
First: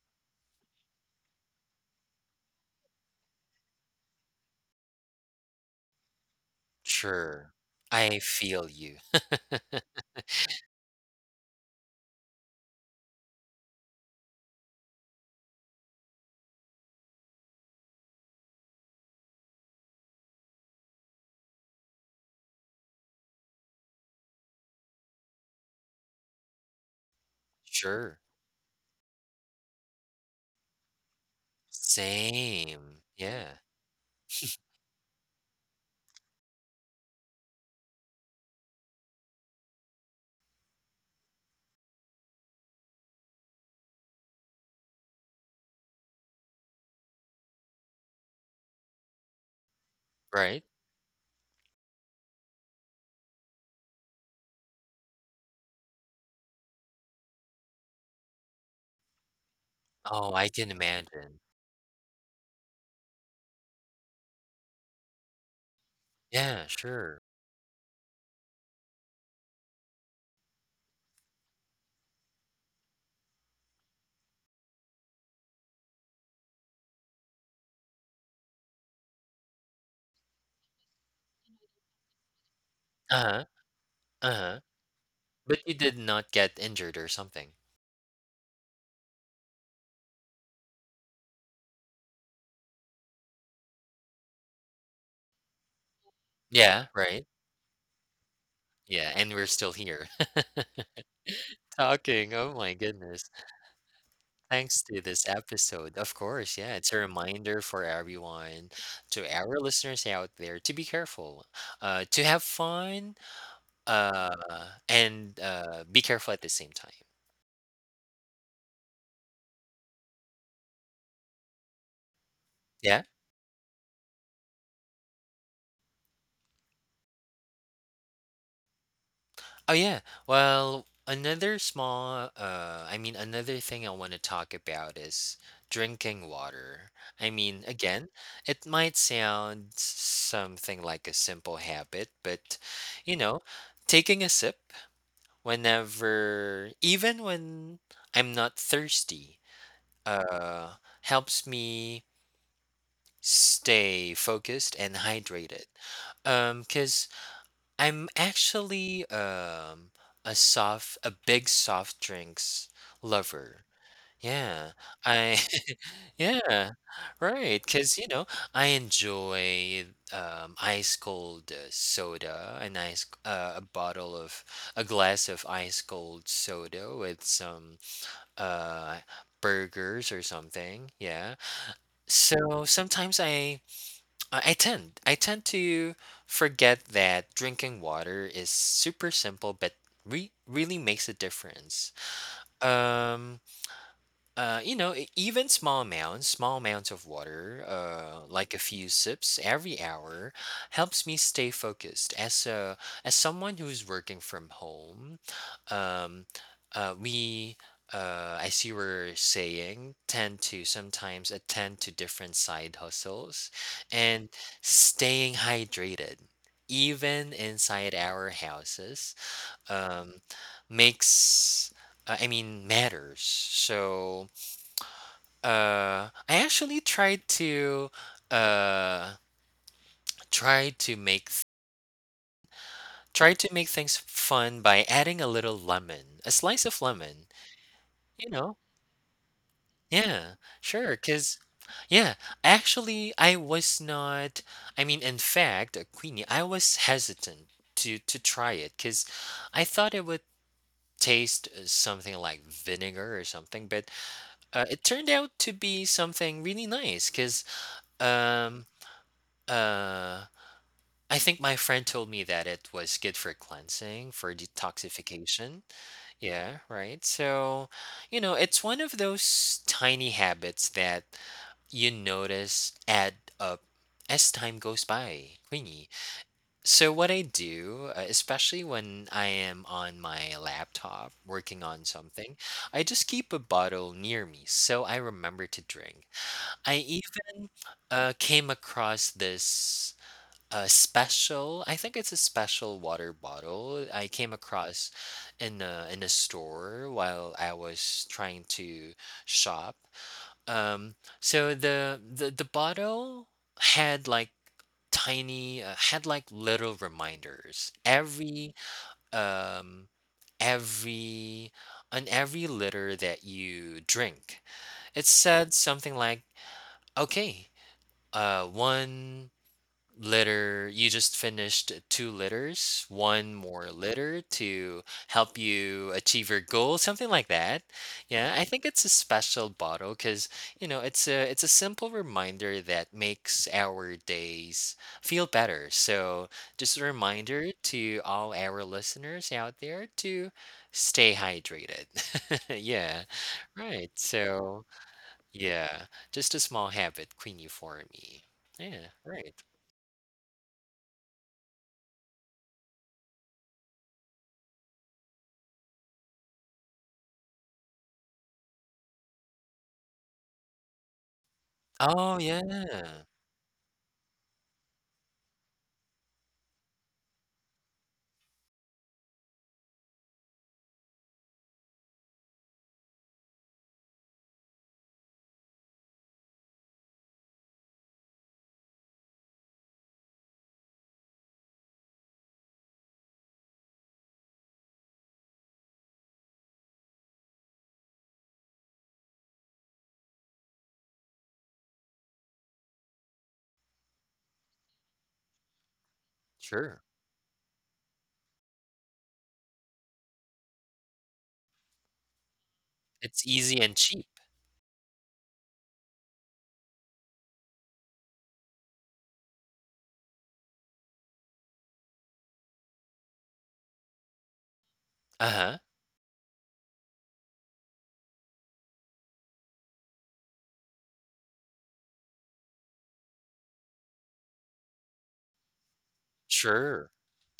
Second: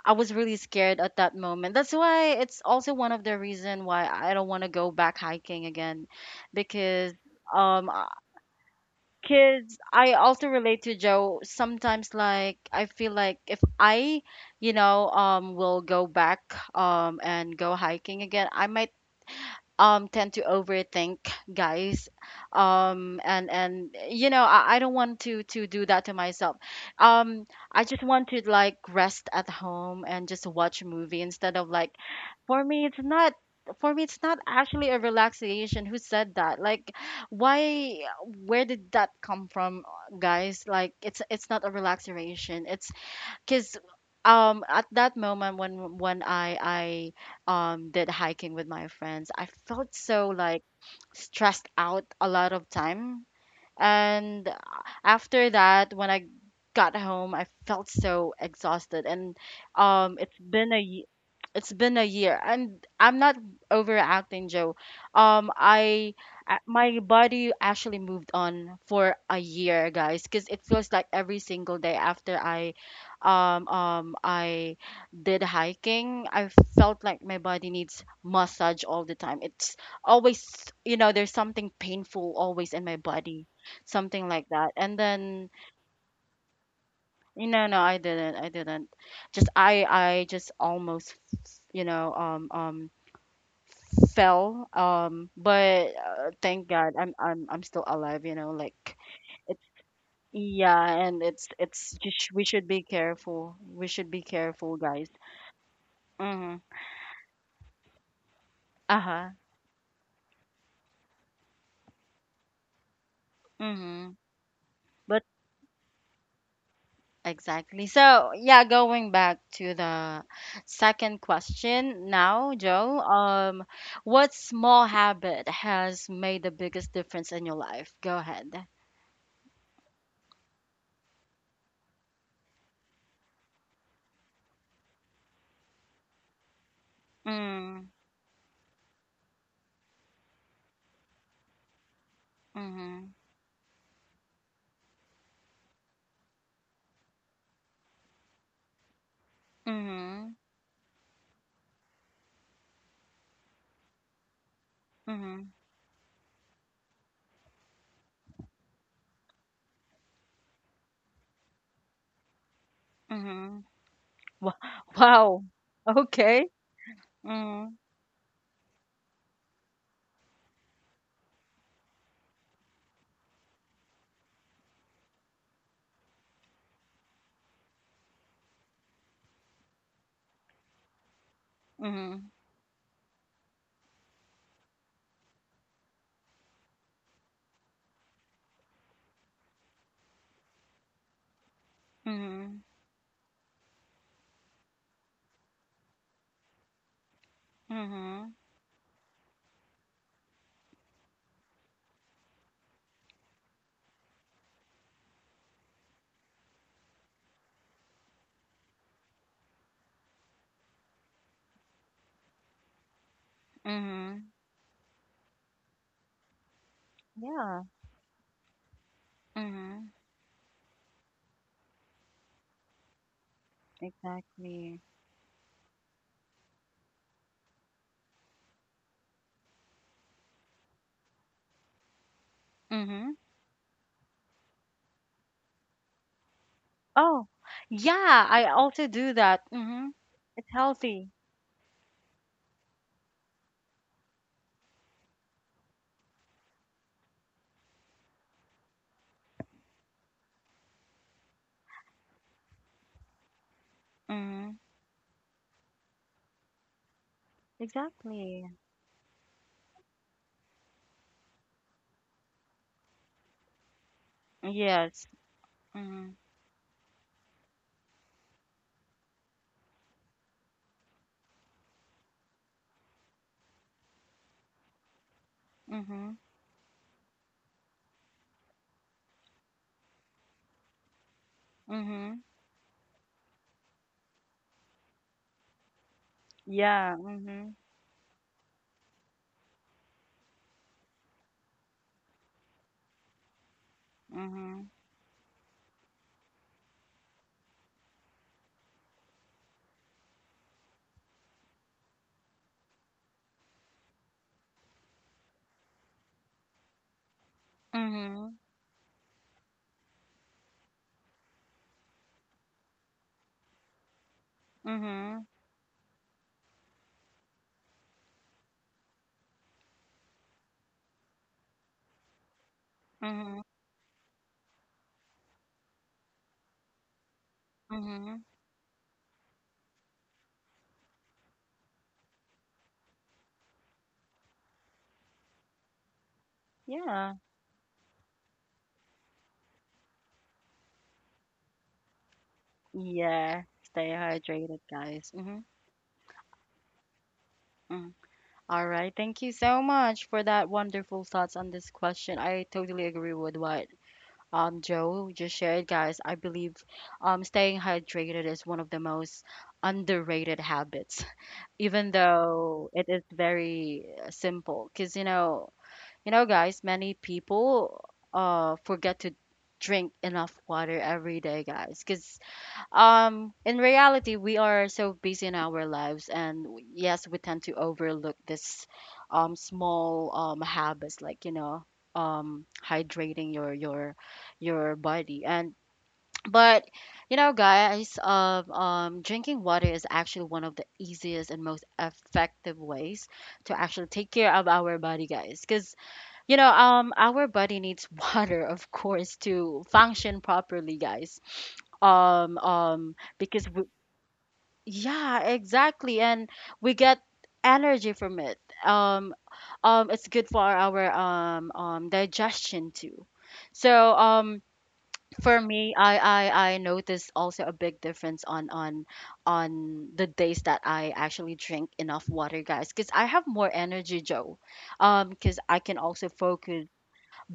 Speaker 1: I was really scared at that moment. That's why it's also one of the reason why I don't want to go back hiking again. Because
Speaker 2: Sure.
Speaker 1: um uh,
Speaker 2: I feel you.
Speaker 1: kids, I also relate to Joe sometimes. Like, I feel like if I, will go back and go hiking again, I might tend to overthink, guys. And I don't want to do that to myself. um I just
Speaker 2: Sure.
Speaker 1: want to, like, rest at home and just watch a movie, instead of like for me it's
Speaker 2: Same.
Speaker 1: not
Speaker 2: Yeah.
Speaker 1: for me it's not actually a relaxation. Who said that? Like, why, where did that come from, guys? Like, it's not a relaxation. It's because at that moment, when I did hiking with my friends, I felt so,
Speaker 2: Right?
Speaker 1: like, stressed out a lot of time. And after that, when I got home, I felt so exhausted. And
Speaker 2: Oh,
Speaker 1: it's
Speaker 2: I can
Speaker 1: been
Speaker 2: imagine.
Speaker 1: it's been a year, and I'm not overacting, Joe. Um, I
Speaker 2: Yeah,
Speaker 1: my
Speaker 2: sure.
Speaker 1: body actually moved on for a year, guys, because it feels like every single day, after I did hiking, I felt like my body needs massage all the time. It's always, you know, there's something painful always in my
Speaker 2: Uh-huh.
Speaker 1: body, something like
Speaker 2: Uh-huh.
Speaker 1: that. And then,
Speaker 2: But you did not get injured or
Speaker 1: you
Speaker 2: something.
Speaker 1: know, no, I didn't. I didn't. Just I just almost, you know um um fell. But thank
Speaker 2: Yeah,
Speaker 1: God I'm
Speaker 2: right?
Speaker 1: I'm I'm still alive, you know, like
Speaker 2: Yeah, and we're
Speaker 1: it's
Speaker 2: still here
Speaker 1: yeah, and it's it's
Speaker 2: talking.
Speaker 1: just we
Speaker 2: Oh my
Speaker 1: should be
Speaker 2: goodness.
Speaker 1: careful. We should be
Speaker 2: Thanks
Speaker 1: careful,
Speaker 2: to
Speaker 1: guys.
Speaker 2: this episode. Of course,
Speaker 1: Mhm.
Speaker 2: yeah, it's a reminder for everyone, to
Speaker 1: Uh-huh.
Speaker 2: our listeners out there, to be careful, to have fun,
Speaker 1: Mhm.
Speaker 2: uh,
Speaker 1: But
Speaker 2: and be careful at the same time.
Speaker 1: Exactly. So, yeah, going back to the second question now,
Speaker 2: Yeah?
Speaker 1: Joe, what small habit has made the biggest difference in your life? Go ahead.
Speaker 2: Oh, yeah. Well, another small, I mean, another thing I want to talk about is drinking water. I mean,
Speaker 1: Mm,
Speaker 2: again, it might sound something like a simple habit, but you
Speaker 1: mm-hmm,
Speaker 2: know, taking a sip whenever, even when I'm not thirsty,
Speaker 1: mm-hmm,
Speaker 2: uh helps me stay focused and
Speaker 1: mm-hmm,
Speaker 2: hydrated. Cuz I'm actually a big soft drinks
Speaker 1: mm-hmm.
Speaker 2: lover.
Speaker 1: Wow.
Speaker 2: Yeah, I
Speaker 1: Wow. Okay.
Speaker 2: yeah, right.
Speaker 1: Mm-hmm,
Speaker 2: Because you know, I enjoy, ice cold, soda, a nice a bottle of a glass of ice cold soda with some, uh, burgers or something, yeah.
Speaker 1: mm-hmm,
Speaker 2: So, sometimes I tend to forget that drinking water is super simple, but re really makes a difference.
Speaker 1: mm-hmm,
Speaker 2: Um you know, even small amounts of water,
Speaker 1: mm-hmm,
Speaker 2: like a few sips every hour, helps me stay focused. As someone who's working from home, um, uh, we, as you were saying, tend to sometimes attend to different side hustles, and
Speaker 1: mm-hmm.
Speaker 2: staying hydrated, even
Speaker 1: Yeah.
Speaker 2: inside our houses,
Speaker 1: Mm-hmm.
Speaker 2: um, makes. Matters. So,
Speaker 1: Exactly.
Speaker 2: I actually tried to uh try to
Speaker 1: Mm-hmm.
Speaker 2: try to make things fun by adding a little lemon, a slice of lemon,
Speaker 1: Oh,
Speaker 2: you
Speaker 1: yeah, I
Speaker 2: know?
Speaker 1: also do that. Mm-hmm.
Speaker 2: Yeah,
Speaker 1: It's
Speaker 2: sure.
Speaker 1: healthy.
Speaker 2: Cause yeah, actually I was not I mean, in fact, Queenie, I was hesitant to try it, cause I thought it would taste something like vinegar or something, but
Speaker 1: Mm,
Speaker 2: it turned out to be something really nice, cause
Speaker 1: exactly.
Speaker 2: um uh I think my friend told me that it was good for cleansing, for
Speaker 1: Yes.
Speaker 2: detoxification.
Speaker 1: Mm,
Speaker 2: Yeah, right. So, you know, it's one of those tiny habits that you notice add up as time goes by, really.
Speaker 1: mm-hmm.
Speaker 2: So, what I do, especially when I am on my laptop working on
Speaker 1: Mm-hmm.
Speaker 2: something, I just keep a bottle near me so I remember to drink. I
Speaker 1: Yeah.
Speaker 2: even
Speaker 1: Mm-hmm.
Speaker 2: came across this a special I think it's a special water bottle I came
Speaker 1: Mm-hmm.
Speaker 2: across in a store while I was trying to shop. So the bottle had like tiny had like little reminders
Speaker 1: Mm-hmm.
Speaker 2: um every on every liter that you drink. It
Speaker 1: Mm-hmm.
Speaker 2: said something like okay, uh, one litter you just finished, two litters, one
Speaker 1: Mm-hmm.
Speaker 2: more litter to help you achieve your goal, something like that.
Speaker 1: Mm-hmm.
Speaker 2: Yeah, I think it's a special bottle because you know, it's a simple reminder that makes our days feel better. So just a
Speaker 1: Yeah.
Speaker 2: reminder to all our listeners out there to stay hydrated. Yeah,
Speaker 1: Yeah.
Speaker 2: right.
Speaker 1: Stay hydrated,
Speaker 2: So
Speaker 1: guys. Mm-hmm.
Speaker 2: yeah, just a small habit, Queenie, for
Speaker 1: Mm.
Speaker 2: me.
Speaker 1: All
Speaker 2: Yeah,
Speaker 1: right. Thank
Speaker 2: right.
Speaker 1: you so much for that wonderful thoughts on this question. I totally agree with what Joe just shared, guys. I believe staying hydrated is one of the most underrated habits, even
Speaker 2: Oh,
Speaker 1: though
Speaker 2: yeah.
Speaker 1: it is very simple. Because, you know, guys, many people forget to drink enough water every day, guys. Because in reality we are so busy in our lives, and, yes, we tend to overlook this small habits, like, hydrating your body. And, but, you know, guys, drinking water is actually one of the easiest and most effective ways to actually take care of our body, guys. Because, you know,
Speaker 2: Sure.
Speaker 1: our body needs water, of course, to function properly, guys.
Speaker 2: It's
Speaker 1: Because
Speaker 2: easy
Speaker 1: we,
Speaker 2: and cheap.
Speaker 1: yeah, exactly, and we get energy from it. Um, it's good for our digestion too. So, for
Speaker 2: Uh-huh.
Speaker 1: me, I noticed also a big difference on the days that I actually drink enough water, guys, because I have more energy, Joe. Because I can also focus
Speaker 2: Sure.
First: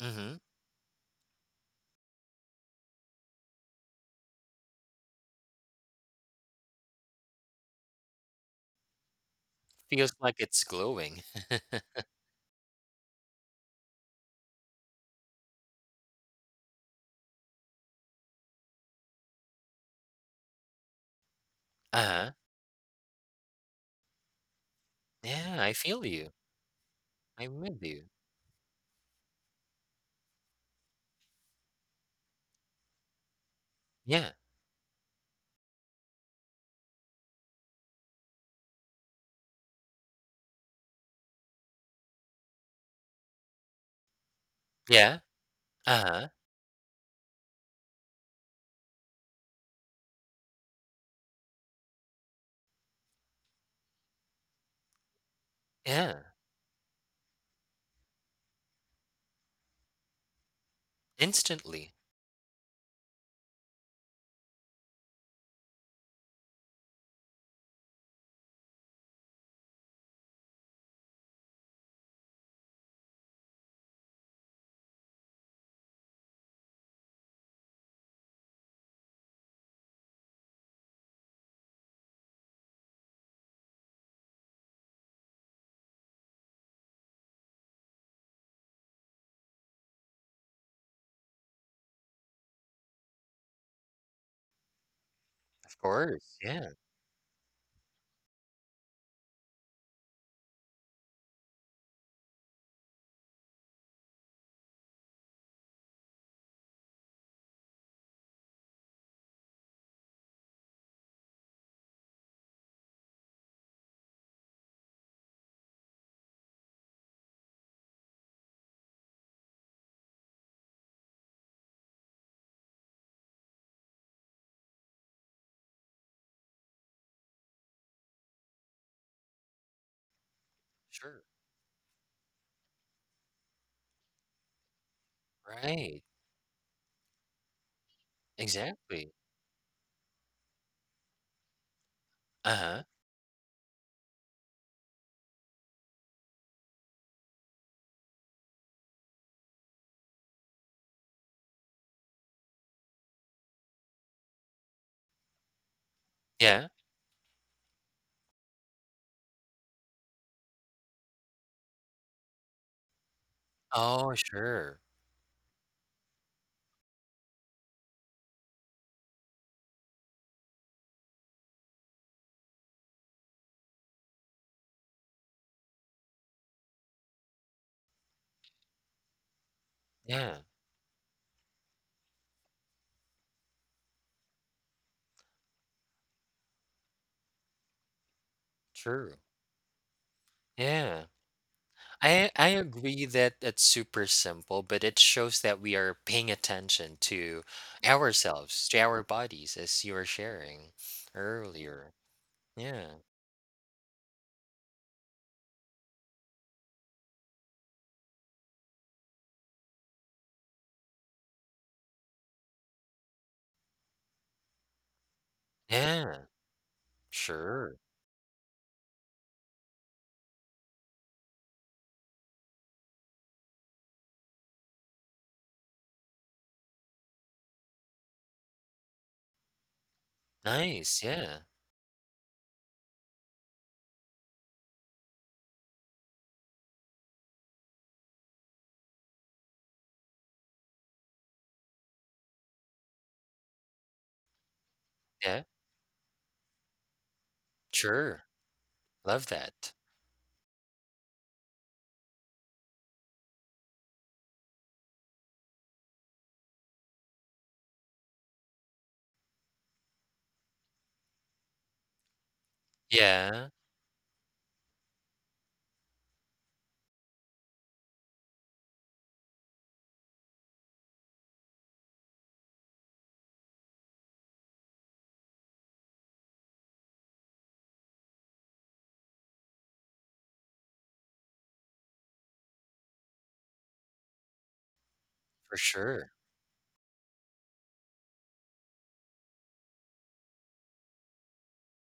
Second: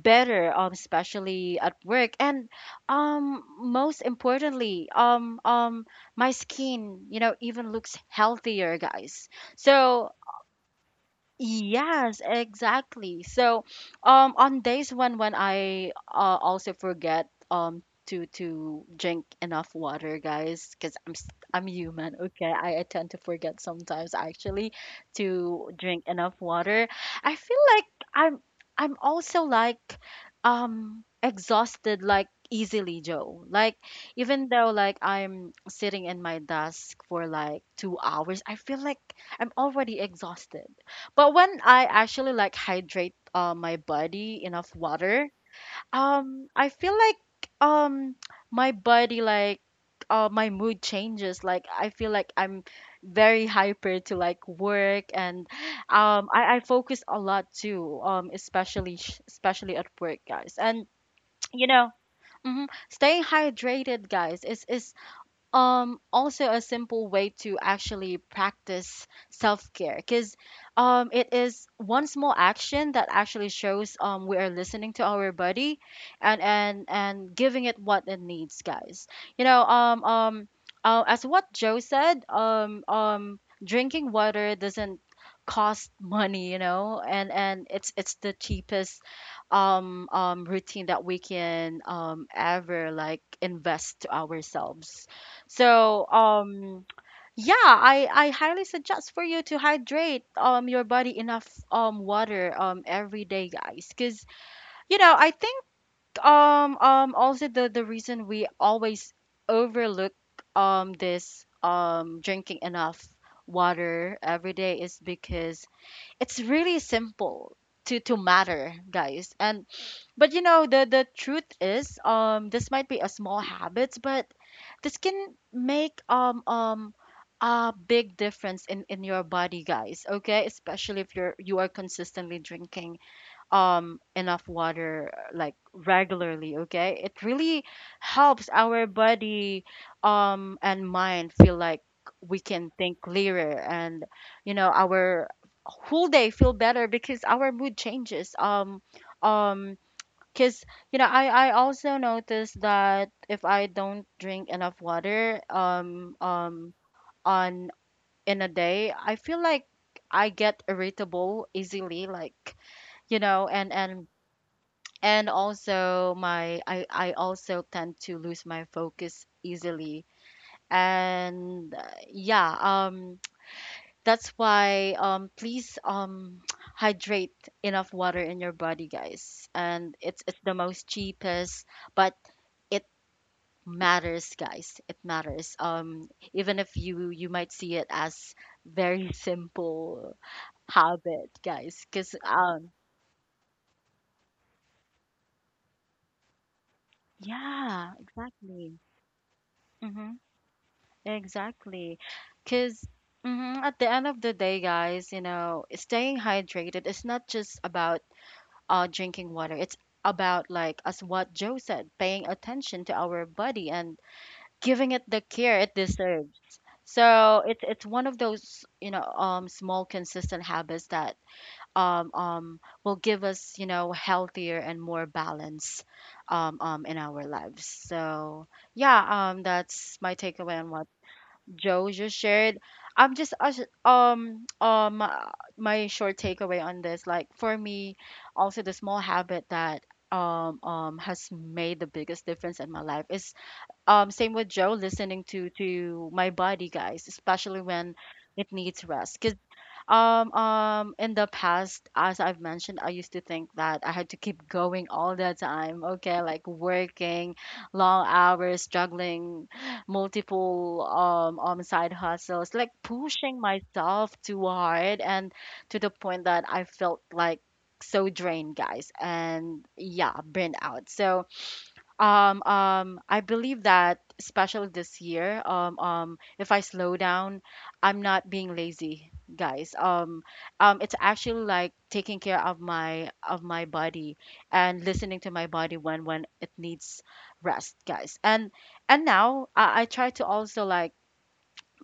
Speaker 2: Mhm.
Speaker 1: especially at work. And most importantly, my skin, you know, even looks healthier, guys.
Speaker 2: Feels
Speaker 1: So
Speaker 2: like it's glowing.
Speaker 1: Yes, exactly. So, on days when I, also forget, to drink enough water, guys, because I'm human.
Speaker 2: Uh-huh.
Speaker 1: Okay, I tend to forget sometimes, actually,
Speaker 2: Yeah,
Speaker 1: to
Speaker 2: I
Speaker 1: drink
Speaker 2: feel you.
Speaker 1: enough water. I
Speaker 2: I'm
Speaker 1: feel
Speaker 2: with
Speaker 1: like
Speaker 2: you.
Speaker 1: I'm I'm also, like, exhausted, like, easily, Joe. Like,
Speaker 2: Yeah.
Speaker 1: even though, like, I'm sitting in my desk for like 2 hours, I feel like I'm already exhausted. But when I actually, like, hydrate, my body enough
Speaker 2: Yeah.
Speaker 1: water,
Speaker 2: Uh-huh.
Speaker 1: I feel like um my body, like, my mood changes. Like, I feel like I'm very hyper to, like, work. And
Speaker 2: Yeah.
Speaker 1: I focus a lot too, especially at work, guys. And, you know,
Speaker 2: Instantly.
Speaker 1: mhm, staying hydrated, guys, is also a simple way to actually practice self-care, because it is one small action that actually shows we are listening to our body, and giving it what it needs, guys. You know, as what Joe said, drinking water doesn't cost money, you know. And it's the cheapest routine that we can ever, like, invest to ourselves.
Speaker 2: Of
Speaker 1: So,
Speaker 2: course. Yeah.
Speaker 1: yeah, I highly suggest for you to hydrate your body enough water every day, guys. Cause you know, I think also the reason we always overlook this drinking enough water every day is because it's really simple to matter, guys. And but you know the the truth is, this might be a small habit, but this can make a big difference in your body, guys. Okay, especially if
Speaker 2: Sure.
Speaker 1: you are consistently drinking enough water, like,
Speaker 2: Right.
Speaker 1: regularly. Okay, it really helps our
Speaker 2: Exactly.
Speaker 1: body and mind. Feel like we can
Speaker 2: Uh-huh.
Speaker 1: think clearer and, you know, our whole day feel better because our mood changes. Um because, you know, I also noticed that if I don't drink enough water
Speaker 2: Yeah.
Speaker 1: on in a day, I feel like I get irritable easily, like, you know. and and
Speaker 2: Oh, sure.
Speaker 1: and also my I also tend to lose my focus easily. And yeah um that's why, please, hydrate enough water in your body, guys. And it's
Speaker 2: Yeah.
Speaker 1: it's the most cheapest, but it matters, guys. It matters, even if you might see it as very
Speaker 2: True.
Speaker 1: simple
Speaker 2: Yeah.
Speaker 1: habit, guys. Because
Speaker 2: I agree that it's super simple, but it shows that we are paying attention to
Speaker 1: Yeah,
Speaker 2: ourselves,
Speaker 1: exactly.
Speaker 2: to our bodies, as you were
Speaker 1: Mhm.
Speaker 2: sharing earlier.
Speaker 1: Exactly. Because
Speaker 2: Yeah.
Speaker 1: at the end of the day, guys, you know, staying hydrated is not just about drinking water. It's about, like, as what Joe said, paying attention to our body and giving it the care it
Speaker 2: Yeah.
Speaker 1: deserves. So it's
Speaker 2: Sure.
Speaker 1: it's one of those, you know, small, consistent habits that will give us, you know, healthier and more balance in our lives. So yeah, that's my takeaway on what
Speaker 2: Nice. Yeah.
Speaker 1: Joe just shared. I'm just us- um um uh, my short takeaway on this, like, for me, also the small habit that has made the biggest difference in my life is, same with Joe, listening
Speaker 2: Yeah.
Speaker 1: to my body, guys, especially when
Speaker 2: Sure.
Speaker 1: it needs rest.
Speaker 2: Love
Speaker 1: Because
Speaker 2: that.
Speaker 1: in the past, as I've mentioned, I used to think that I had to keep going all the time. Okay, like working long hours, juggling multiple side hustles, like pushing
Speaker 2: Yeah.
Speaker 1: myself too hard and to the point that I felt, like, so drained, guys, and yeah, burnt out. So I believe that, especially this year, if I slow down, I'm not being lazy, guys. It's actually like taking care of my body and listening to my
Speaker 2: For
Speaker 1: body when
Speaker 2: sure.
Speaker 1: it needs rest, guys. And now I try to also, like,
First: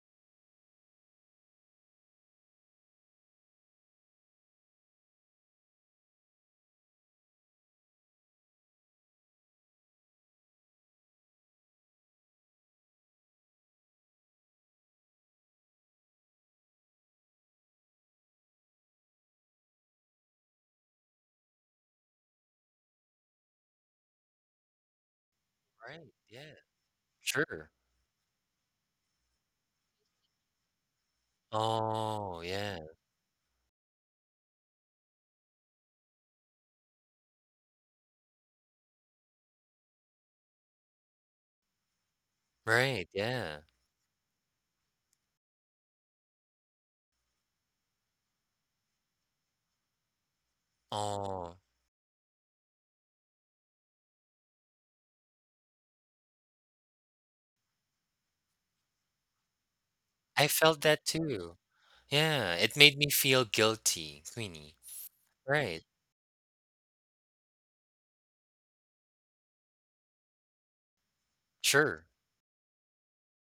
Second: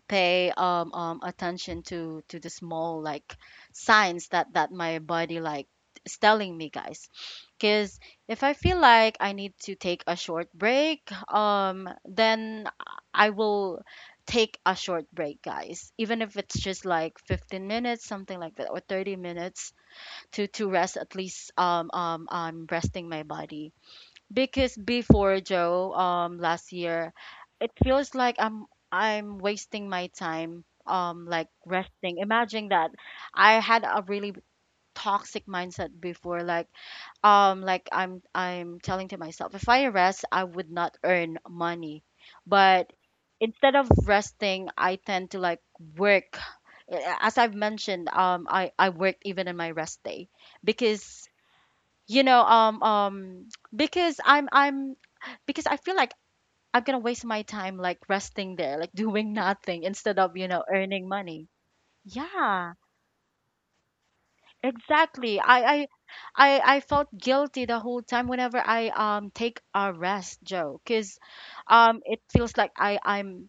Speaker 1: pay attention to the small, like, signs that my body, like, is telling me, guys. Because if I feel like I need to take a short break, then I will take a short break, guys, even if it's just like 15 minutes, something like that, or 30 minutes, to rest. At least I'm resting my body. Because before, Joe,
Speaker 2: Right. Yeah.
Speaker 1: last year,
Speaker 2: Sure.
Speaker 1: it feels like I'm wasting my time, like, resting.
Speaker 2: Oh,
Speaker 1: Imagine
Speaker 2: yeah.
Speaker 1: that. I had a really toxic mindset before, like, like, I'm telling to myself, if I rest, I would not earn money. But
Speaker 2: Right. Yeah.
Speaker 1: instead of resting, I tend to, like, work. Eh, as I've mentioned, I worked even in my rest day. Because,
Speaker 2: Oh,
Speaker 1: you know, because i'm because I feel like I'm gonna waste my time, like, resting there, like, doing nothing instead of, you
Speaker 2: I
Speaker 1: know,
Speaker 2: felt that
Speaker 1: earning money.
Speaker 2: too. Yeah.
Speaker 1: Yeah,
Speaker 2: It made me feel guilty, Queenie.
Speaker 1: exactly.
Speaker 2: Right.
Speaker 1: I felt guilty the whole time whenever I take a rest, Joe. Because
Speaker 2: Sure.
Speaker 1: it feels like i i'm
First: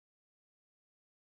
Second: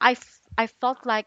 Speaker 1: i f- I felt like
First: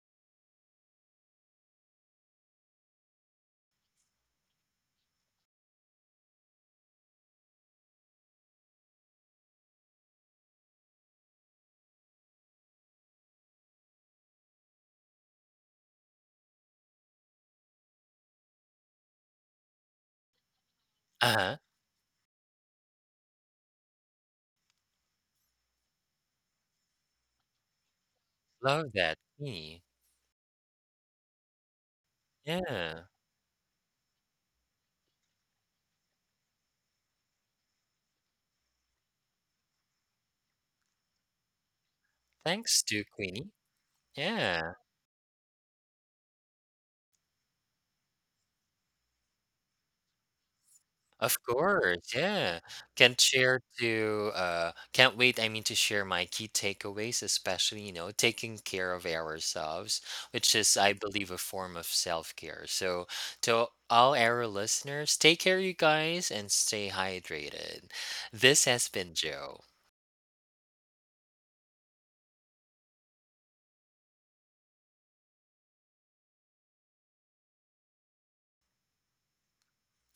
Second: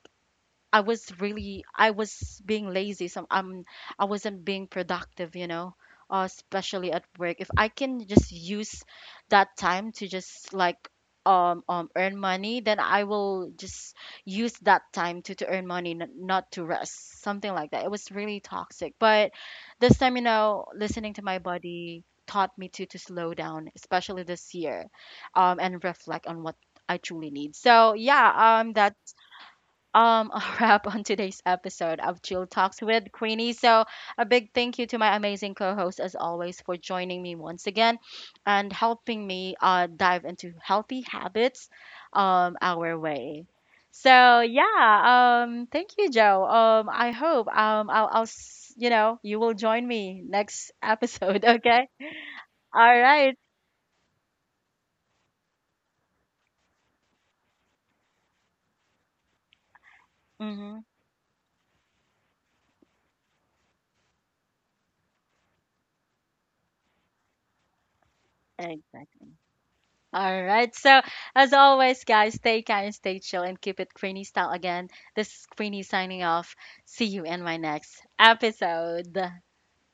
Speaker 1: I was being lazy. Some I am, I wasn't being productive, you know, especially at work. If I can just use that time to just, like, earn money, then I will just use that time to earn money, not to rest. Something like that. It was really toxic. But this time, you know, listening to
Speaker 2: Uh
Speaker 1: my
Speaker 2: huh.
Speaker 1: body taught me to slow down, especially this year, and reflect on what I truly need. So yeah,
Speaker 2: Love
Speaker 1: that
Speaker 2: that, Queenie.
Speaker 1: a wrap on today's episode of Jill Talks
Speaker 2: Yeah.
Speaker 1: with Queenie. So, a big thank you to my amazing co host, as always, for joining me once again and helping me, dive into healthy habits
Speaker 2: Thanks
Speaker 1: our
Speaker 2: to
Speaker 1: way.
Speaker 2: Queenie.
Speaker 1: So
Speaker 2: Yeah,
Speaker 1: yeah, thank you, Joe. I hope, you know, you will join me next
Speaker 2: of
Speaker 1: episode, okay?
Speaker 2: course. Yeah.
Speaker 1: All right.
Speaker 2: Can't wait, I mean, to share my key takeaways, especially, you know, taking care of ourselves, which is,
Speaker 1: Mm-hmm.
Speaker 2: I believe, a form of self-care. So to all our listeners, take care you guys and stay hydrated. This has been
Speaker 1: Exactly.
Speaker 2: Joe.
Speaker 1: All right. So, as always, guys, stay kind, stay chill, and keep it Queenie style again. This is Queenie signing off. See you in my next episode.